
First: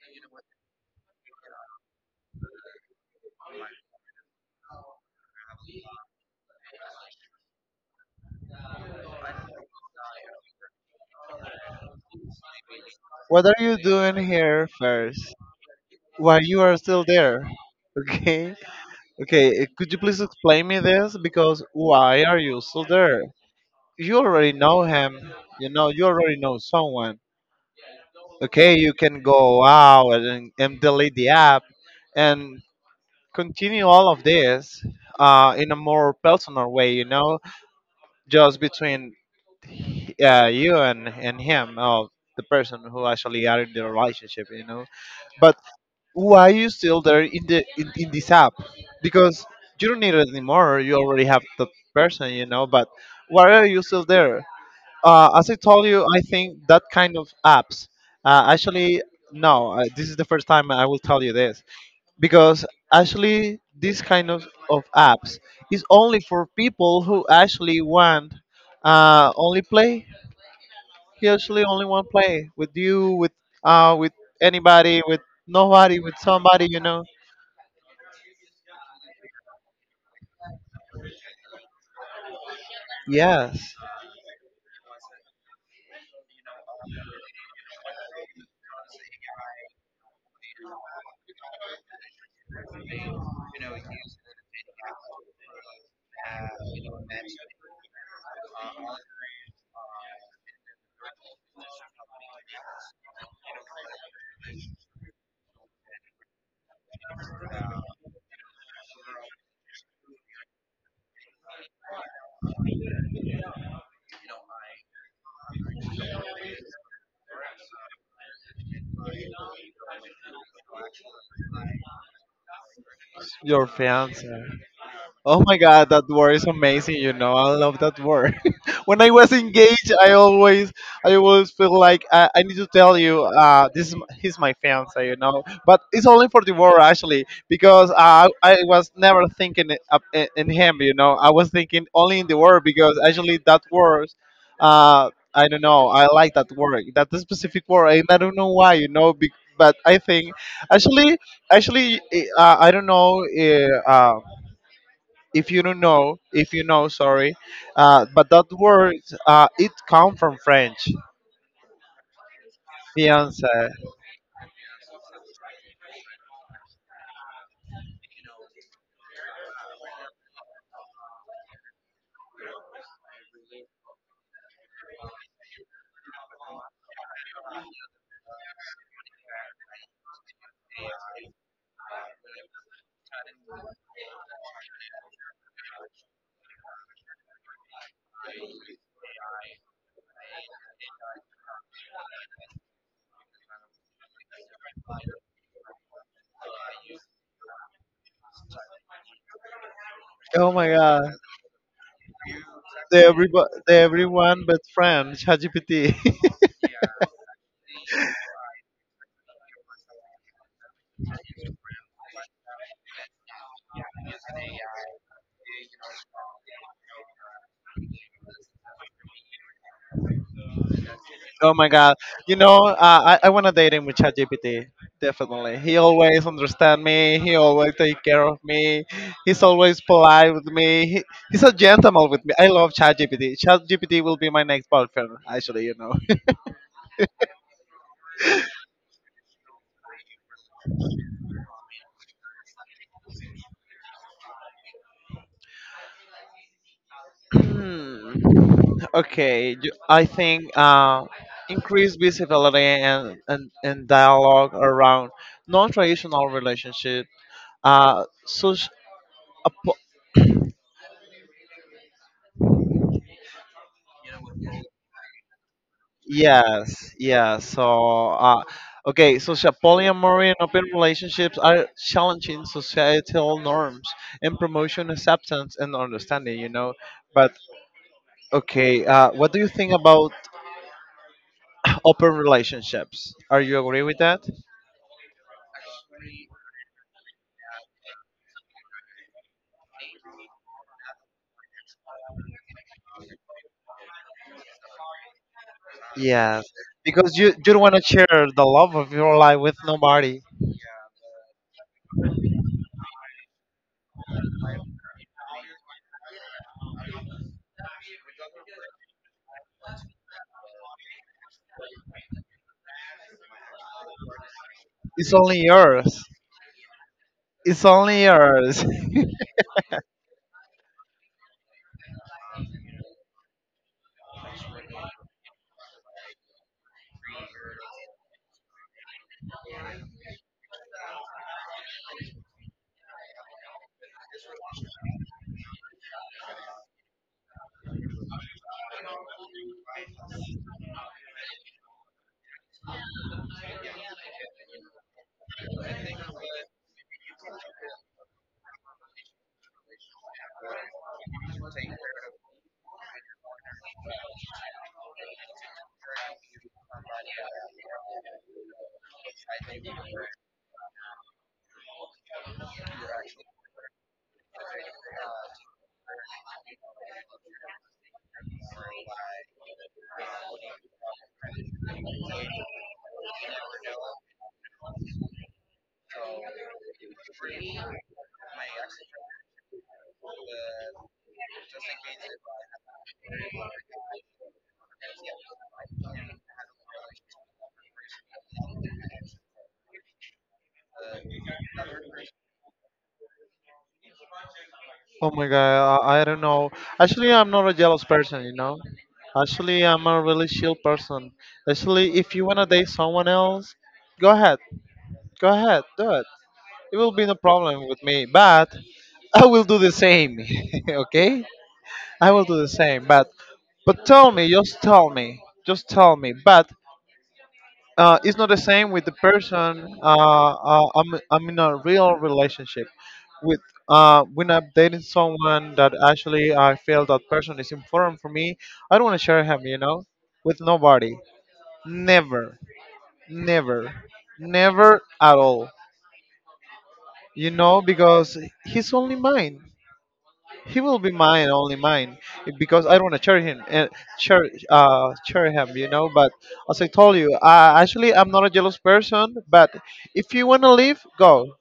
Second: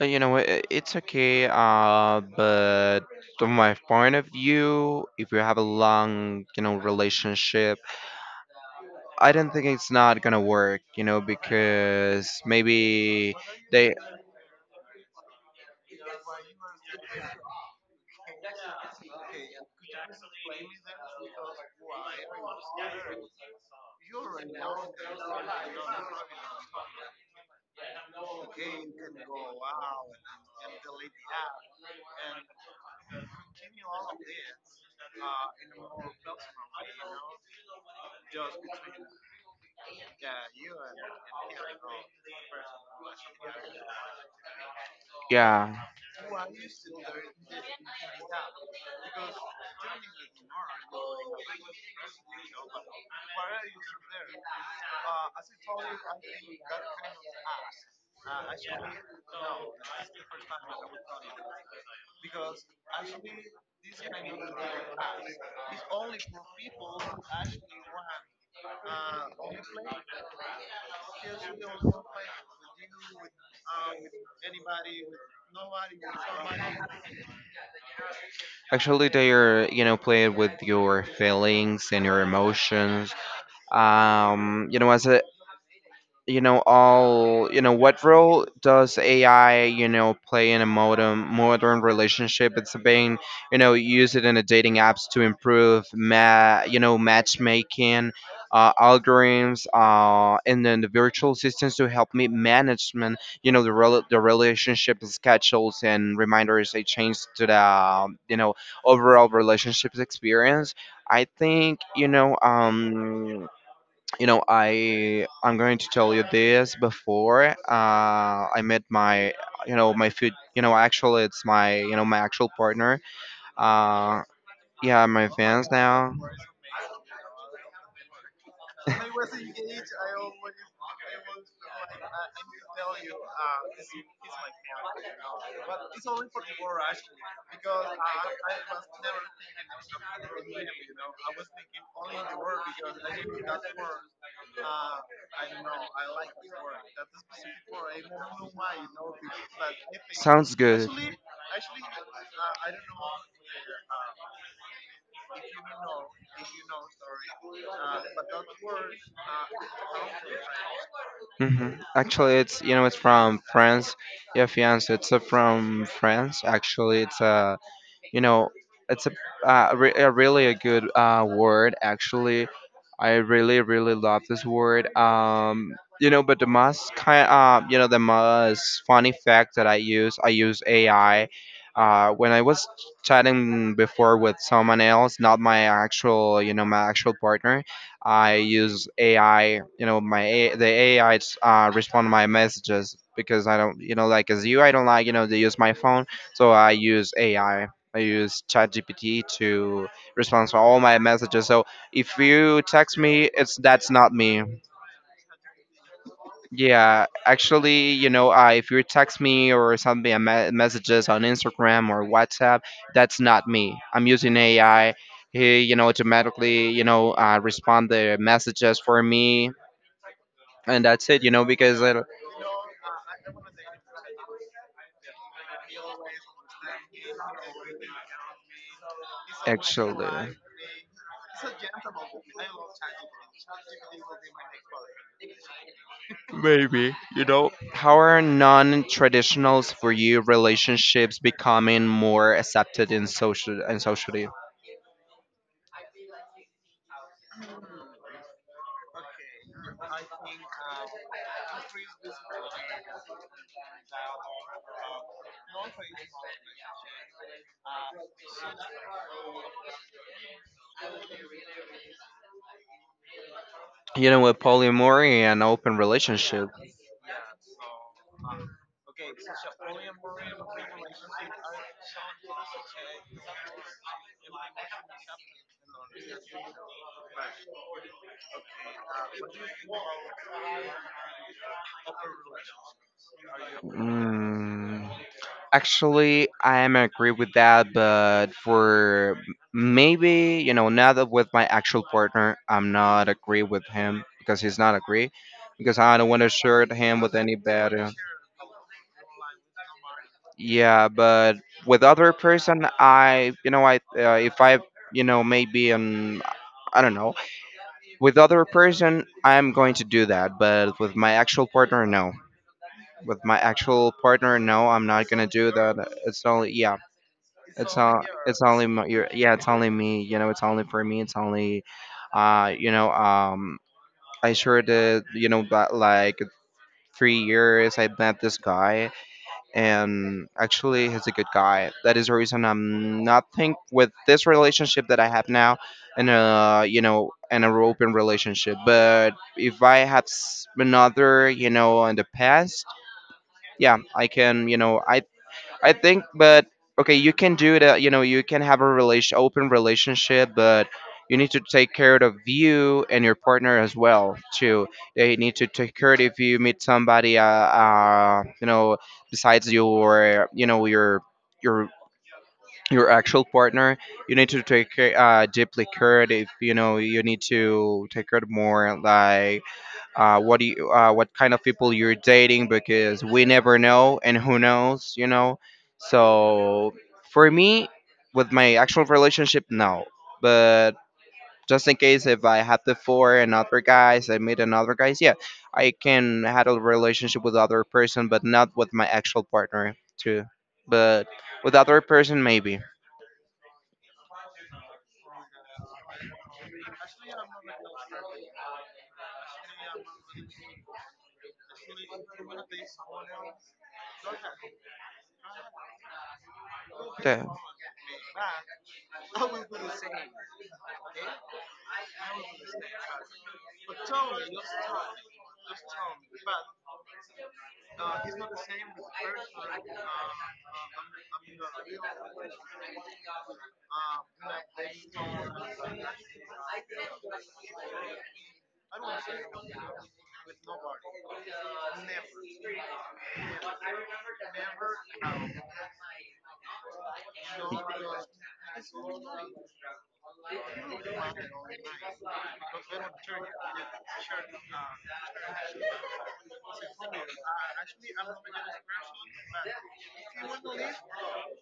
Speaker 1: You know, it's okay, but from my point of view, if you have a long, you know, relationship, I don't think it's not gonna work, you know, because maybe
Speaker 2: What are you
Speaker 1: they,
Speaker 2: doing here first? While you are still there, <laughs> okay? Okay, could you please explain me this? Because why are you still there? You already know him. You know, you already know someone. Okay, you can go out and, delete the app and continue all of this in a more personal way, you know, just between you and, him, or the person who actually are in the relationship, you know. But
Speaker 1: yeah.
Speaker 2: why are you still there in this app, because you don't need it anymore, you already have the person, you know. But why are you still there? As I told you, I think that kind of apps, actually, no, this is the first time I will tell you this, because actually this kind of apps is only for people who actually want only play. He actually only want play with you, with anybody, with nobody, with somebody, you know.
Speaker 1: Actually, they are, you know, playing with your feelings and your emotions.
Speaker 2: Yes,
Speaker 1: You know, as a, you know, all, you know, what role does AI, you know, play in a modern relationship? It's being, you know, use it in the dating apps to improve, you know, matchmaking, algorithms, and then the virtual systems to help me management, you know, the the relationship schedules and reminders. They change to the, you know, overall relationships experience. I think, you know, um, you know, I'm going to tell you this before I met my, you know, my food, you know, actually it's my, you know, my actual partner.
Speaker 2: your
Speaker 1: uh
Speaker 2: fiance.
Speaker 1: yeah, my
Speaker 2: Oh my
Speaker 1: fans
Speaker 2: god, that
Speaker 1: now.
Speaker 2: word is amazing, you know. I love that word. <laughs> When I was engaged, I always, I always feel like I need to tell you, this is he's my fiance, you know. But it's only for the war actually, because I was never thinking it up in him, you know. I was thinking only in the word, because actually that word, I don't know. I like that word. That specific
Speaker 1: <laughs>
Speaker 2: word. And I don't know why, you know, but I think,
Speaker 1: Sounds good.
Speaker 2: actually, I don't know, if you don't know, if you know, sorry, but that word, it come from French,
Speaker 1: Hmm. Actually, it's, you know, it's from
Speaker 2: fiance.
Speaker 1: France. Yeah, fiance, it's from France. Actually, it's a, you know, it's a, a really a good word. Actually, I really really love this word. You know, but the most kind you know, the most funny fact that I use AI. When I was chatting before with someone else, not my actual, you know, my actual partner, I use AI. You know, the AI 's, respond to my messages because I don't, you know, like as you, I don't like, you know, to use my phone. So I use AI. I use ChatGPT to respond
Speaker 2: Oh
Speaker 1: to
Speaker 2: my
Speaker 1: all my
Speaker 2: God,
Speaker 1: messages. So if you
Speaker 2: the
Speaker 1: text me,
Speaker 2: every,
Speaker 1: it's
Speaker 2: the
Speaker 1: that's not me.
Speaker 2: everyone but friend ChatGPT.
Speaker 1: Yeah, actually, you know, if you text me or send me a messages on Instagram or WhatsApp, that's not me. I'm using AI. He, you know, automatically, you know, respond the messages for me, and that's it, you
Speaker 2: <laughs>
Speaker 1: know,
Speaker 2: Oh my
Speaker 1: because
Speaker 2: God, you know, I wanna date him with ChatGPT. Definitely, he always understand me. He always take care of me. He's always
Speaker 1: actually
Speaker 2: polite with me. He, he's a gentleman with me. I love ChatGPT. ChatGPT will be my next boyfriend, actually. You know.
Speaker 1: maybe, you know, how are non-traditionals for you relationships becoming more accepted in social in society?
Speaker 2: <clears throat> Okay, I think increased visibility and, dialogue around non-traditional relationship. Such a po-
Speaker 1: You know, with polyamory and open relationship.
Speaker 2: yes, yes. So okay, social polyamory and open relationships are challenging societal norms and promotion acceptance and understanding. You know, but okay, what do you think about open relationships? Are you agree with that?
Speaker 1: Mm, actually, I am agree with that, but for maybe, you know, now that with my actual partner, I'm not agree with him because he's not agree, because I don't want to
Speaker 2: Yes,
Speaker 1: shirt him
Speaker 2: because
Speaker 1: with
Speaker 2: you don't want to
Speaker 1: anybody.
Speaker 2: share the love of your life with nobody.
Speaker 1: Yeah, but with other person, I you know I if I, you know, maybe, um, I don't know. With other person, I'm going to do that, but with my actual partner, no. With my actual partner, no, I'm not
Speaker 2: It's
Speaker 1: gonna
Speaker 2: only
Speaker 1: do that.
Speaker 2: yours.
Speaker 1: It's only yeah,
Speaker 2: It's
Speaker 1: it's all
Speaker 2: only
Speaker 1: it's
Speaker 2: yours.
Speaker 1: only yeah, it's only me. You know, it's only for me. It's only, you know, I sure did. You know, but like 3 years, I met this guy, and actually he's a good guy. That is the reason I'm not think with this relationship that I have now, and uh, you know, an open relationship. But if I had another, you know, in the past, yeah I can, you know, I think. But okay, you can do that. You know, you can have a relation, open relationship, but you need to take care of you and your partner as well too. They need to take care of if you meet somebody, you know, besides your, you know, your your actual partner. You need to take care, deeply care of. You know, you need to take care of more like what do you, what kind of people you're dating because we never know and who knows, you know. So for me, with my actual relationship, no. But just in case if I had before and other guys, I meet another guys, yeah, I can had a relationship with other person, but not with my actual partner too. But with other person, maybe.
Speaker 2: <laughs> Oh my god, I don't know. Actually, I'm not a jealous person, you know. Actually, I'm a really chill person. Actually, if you wanna date someone else, go ahead, go ahead, do it. It will be no
Speaker 1: Yeah.
Speaker 2: problem with me, but <laughs> I will do the same. <laughs> Okay, I will do the same. But but tell me, just tell me, just tell me. But it's not the same with the person. I'm in a real relationship with, when I'm dating someone that actually I feel that person is important for me. I don't want to share him, you know, with nobody. Never, never, never at all. You know, because he's only mine. He will be mine, only mine, because I don't want to share him and share, share him, you know. But as I told you, actually, I'm not a jealous person. But if you want to leave, go.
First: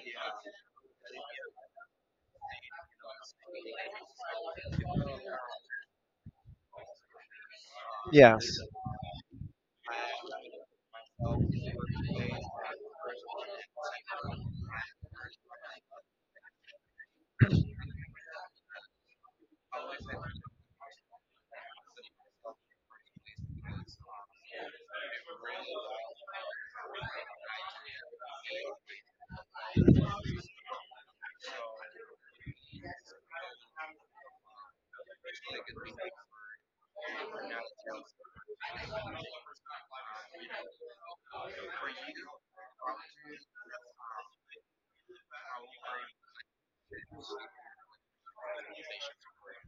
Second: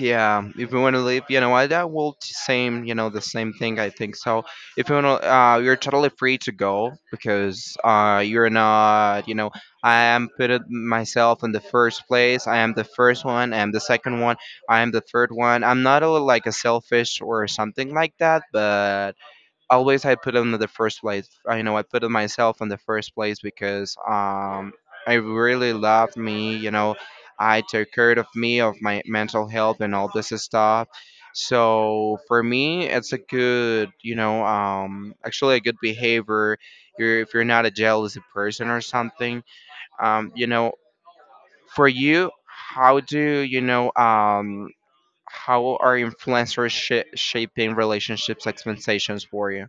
Speaker 1: Yeah, if you want to live, you know, I that will same, you know, the same thing. I think so. If you want to, you're totally free to go because you're
Speaker 2: Yes.
Speaker 1: not, you know, I am put it myself in the first place. I am the first one. I am the second one. I am the third one. I'm not a, like a selfish or something like that, but always I put them in the first place. I know I put it myself in the first place because I really loved me. You know, I took care of me, of my mental health, and all this stuff. So for me, it's a good, you know, actually a good behavior. You're, if you're not a jealous person or something, you know, for you, how do you know? How are influencers shaping relationships expectations for you?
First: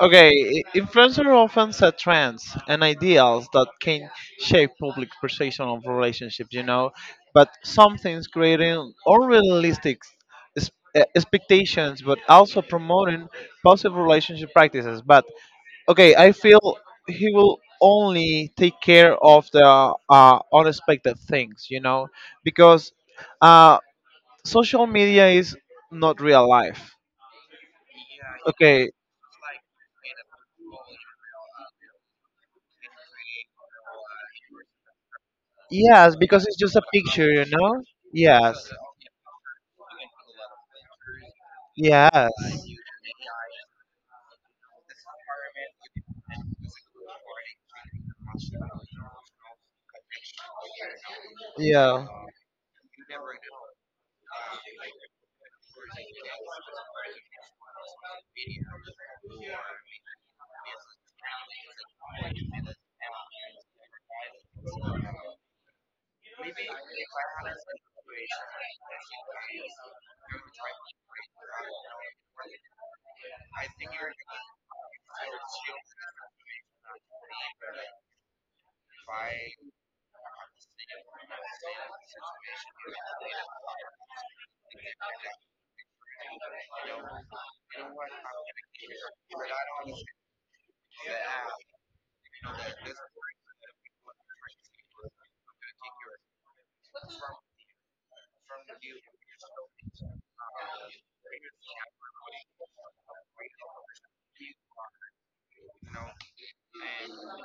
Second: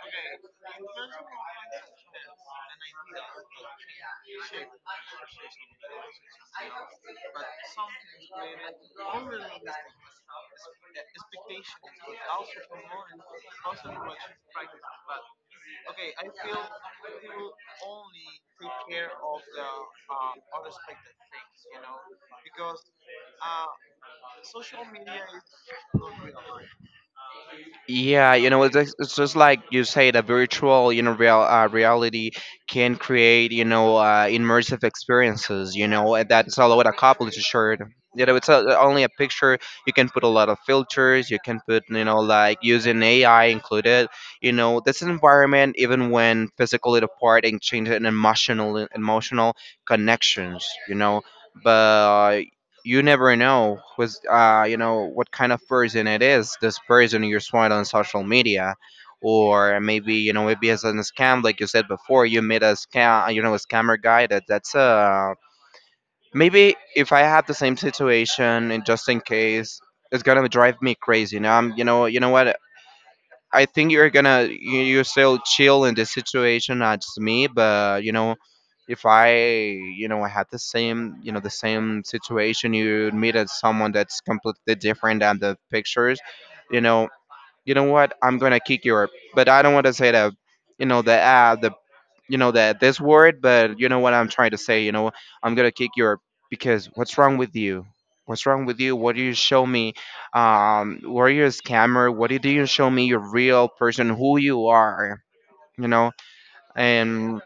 Speaker 2: Okay. Influencer often set trends and ideals that can shape public perception of relationships, you know. But some things creating unrealistic expectations, but also promoting positive relationship practices. But okay, I feel he will only take care of the unexpected things, you know, because uh, social media is not real life,
Speaker 1: Yeah, you know,
Speaker 2: okay.
Speaker 1: it's just like you say, the virtual, you know, real reality can create, you know, immersive experiences. You
Speaker 2: Yes,
Speaker 1: know, and
Speaker 2: because it's
Speaker 1: that's all
Speaker 2: just a
Speaker 1: what a couple
Speaker 2: picture,
Speaker 1: is
Speaker 2: you know.
Speaker 1: shared. You know, it's
Speaker 2: Yes,
Speaker 1: a, only a picture. You can put a lot of filters. You can put, you know,
Speaker 2: yes,
Speaker 1: like using AI included. You know, this environment, even when physically apart, and change an emotional connections. You know,
Speaker 2: yeah,
Speaker 1: but you never know who's you know, what kind of person it is this person you saw on social media. Or maybe, you know, maybe as a scam, like you said before, you meet a scam, you know, a scammer guy that that's uh, maybe if I have the same situation and just in case it's gonna drive me crazy. Now I'm, you know, you know what, I think you're gonna, you, you're still chill in this situation as me, but you know, if I, you know, had the same, you know, the same situation, you meet as someone that's completely different than the pictures, you know, you know what? I'm gonna kick your, but I don't want to say that, you know, the ad, the, you know, that this word, but you know what I'm trying to say, you know, I'm gonna kick your because what's wrong with you? What's wrong with you? What do you show me? Um, were you a scammer? What did you show me? Your real person, who you are, you know? And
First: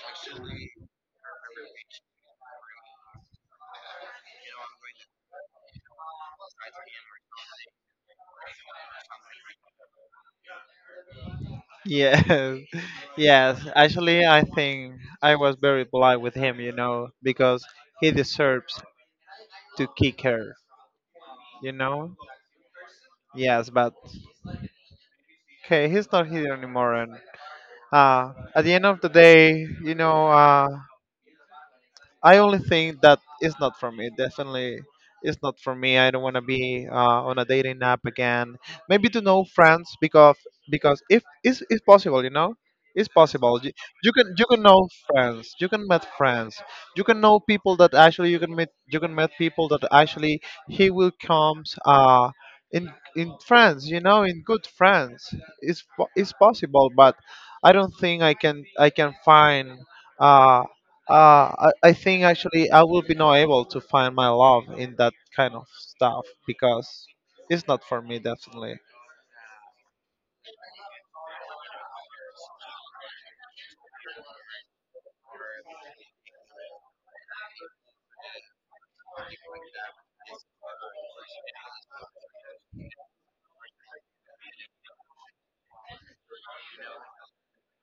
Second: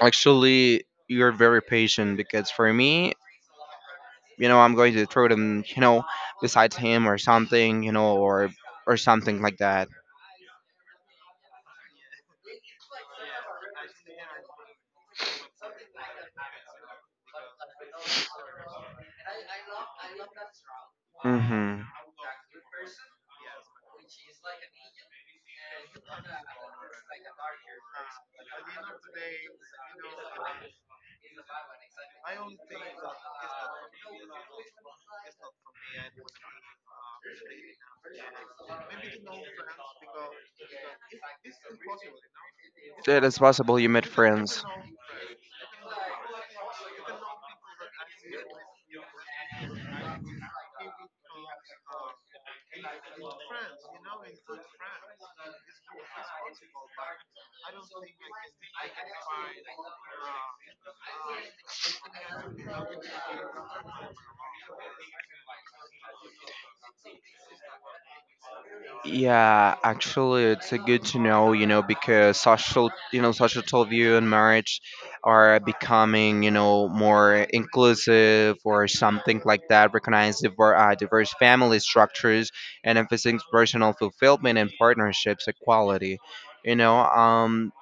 Speaker 1: actually, you're very patient because for me, you know, I'm going to throw them, you know, besides him or something, you know, or something like that.
Speaker 2: yes. <laughs> Yes, actually I think I was very polite with him, you know, because he deserves to kick her, you
Speaker 1: Mm-hmm.
Speaker 2: know. Yes, but okay, he's not here anymore. And at the end of the day, you know, I only think that it's not for me. Definitely, it's not for me. I don't want to be on a dating app again. Maybe to know friends, because if it's possible, you know, it's
Speaker 1: It is
Speaker 2: possible. You,
Speaker 1: possible you made
Speaker 2: you can,
Speaker 1: friends.
Speaker 2: know friends. You can meet friends. You can know people that actually you can meet. You can meet people that actually he will comes in friends. You know, in good friends. It's possible, but I don't think I can find. Uh, I think actually I will be not able to find my love in that kind of stuff, because it's not for me definitely.
Speaker 1: Yeah, actually, it's a good to know, you know, because social, you know, societal view and marriage are becoming, you know, more inclusive or something like that, recognize diverse family structures and emphasizing personal fulfillment and partnerships equality. You know,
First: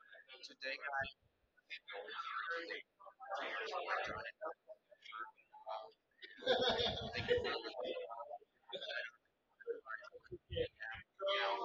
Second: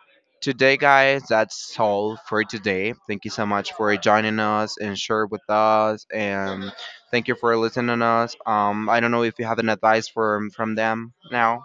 Speaker 1: today, guys, that's all for today. Thank you so much for joining us and share with us, and thank you for listening to us. I don't know if you have an advice from them now.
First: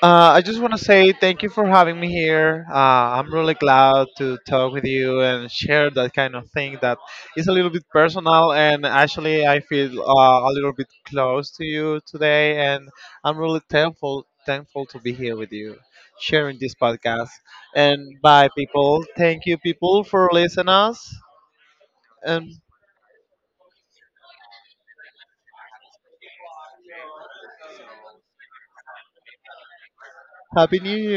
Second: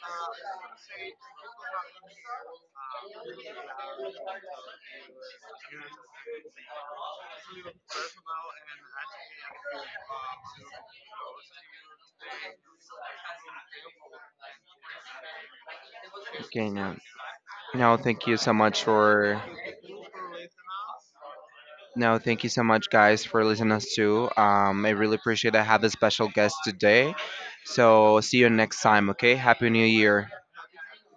Speaker 2: I just want to say thank you for having me here. I'm really glad to talk with you and share that kind of thing that is a little bit personal, and actually I feel a little bit close to you today, and I'm really thankful to be here with you sharing
Speaker 1: Okay,
Speaker 2: this
Speaker 1: no,
Speaker 2: podcast.
Speaker 1: no,
Speaker 2: And
Speaker 1: thank you
Speaker 2: bye
Speaker 1: so much
Speaker 2: people.
Speaker 1: for
Speaker 2: Thank you people for listening us.
Speaker 1: no, thank you
Speaker 2: And
Speaker 1: so much, guys, for listening us too. I really appreciate I have a special guest today. So see you next time, okay? Happy New Year.
Speaker 2: Happy New Year!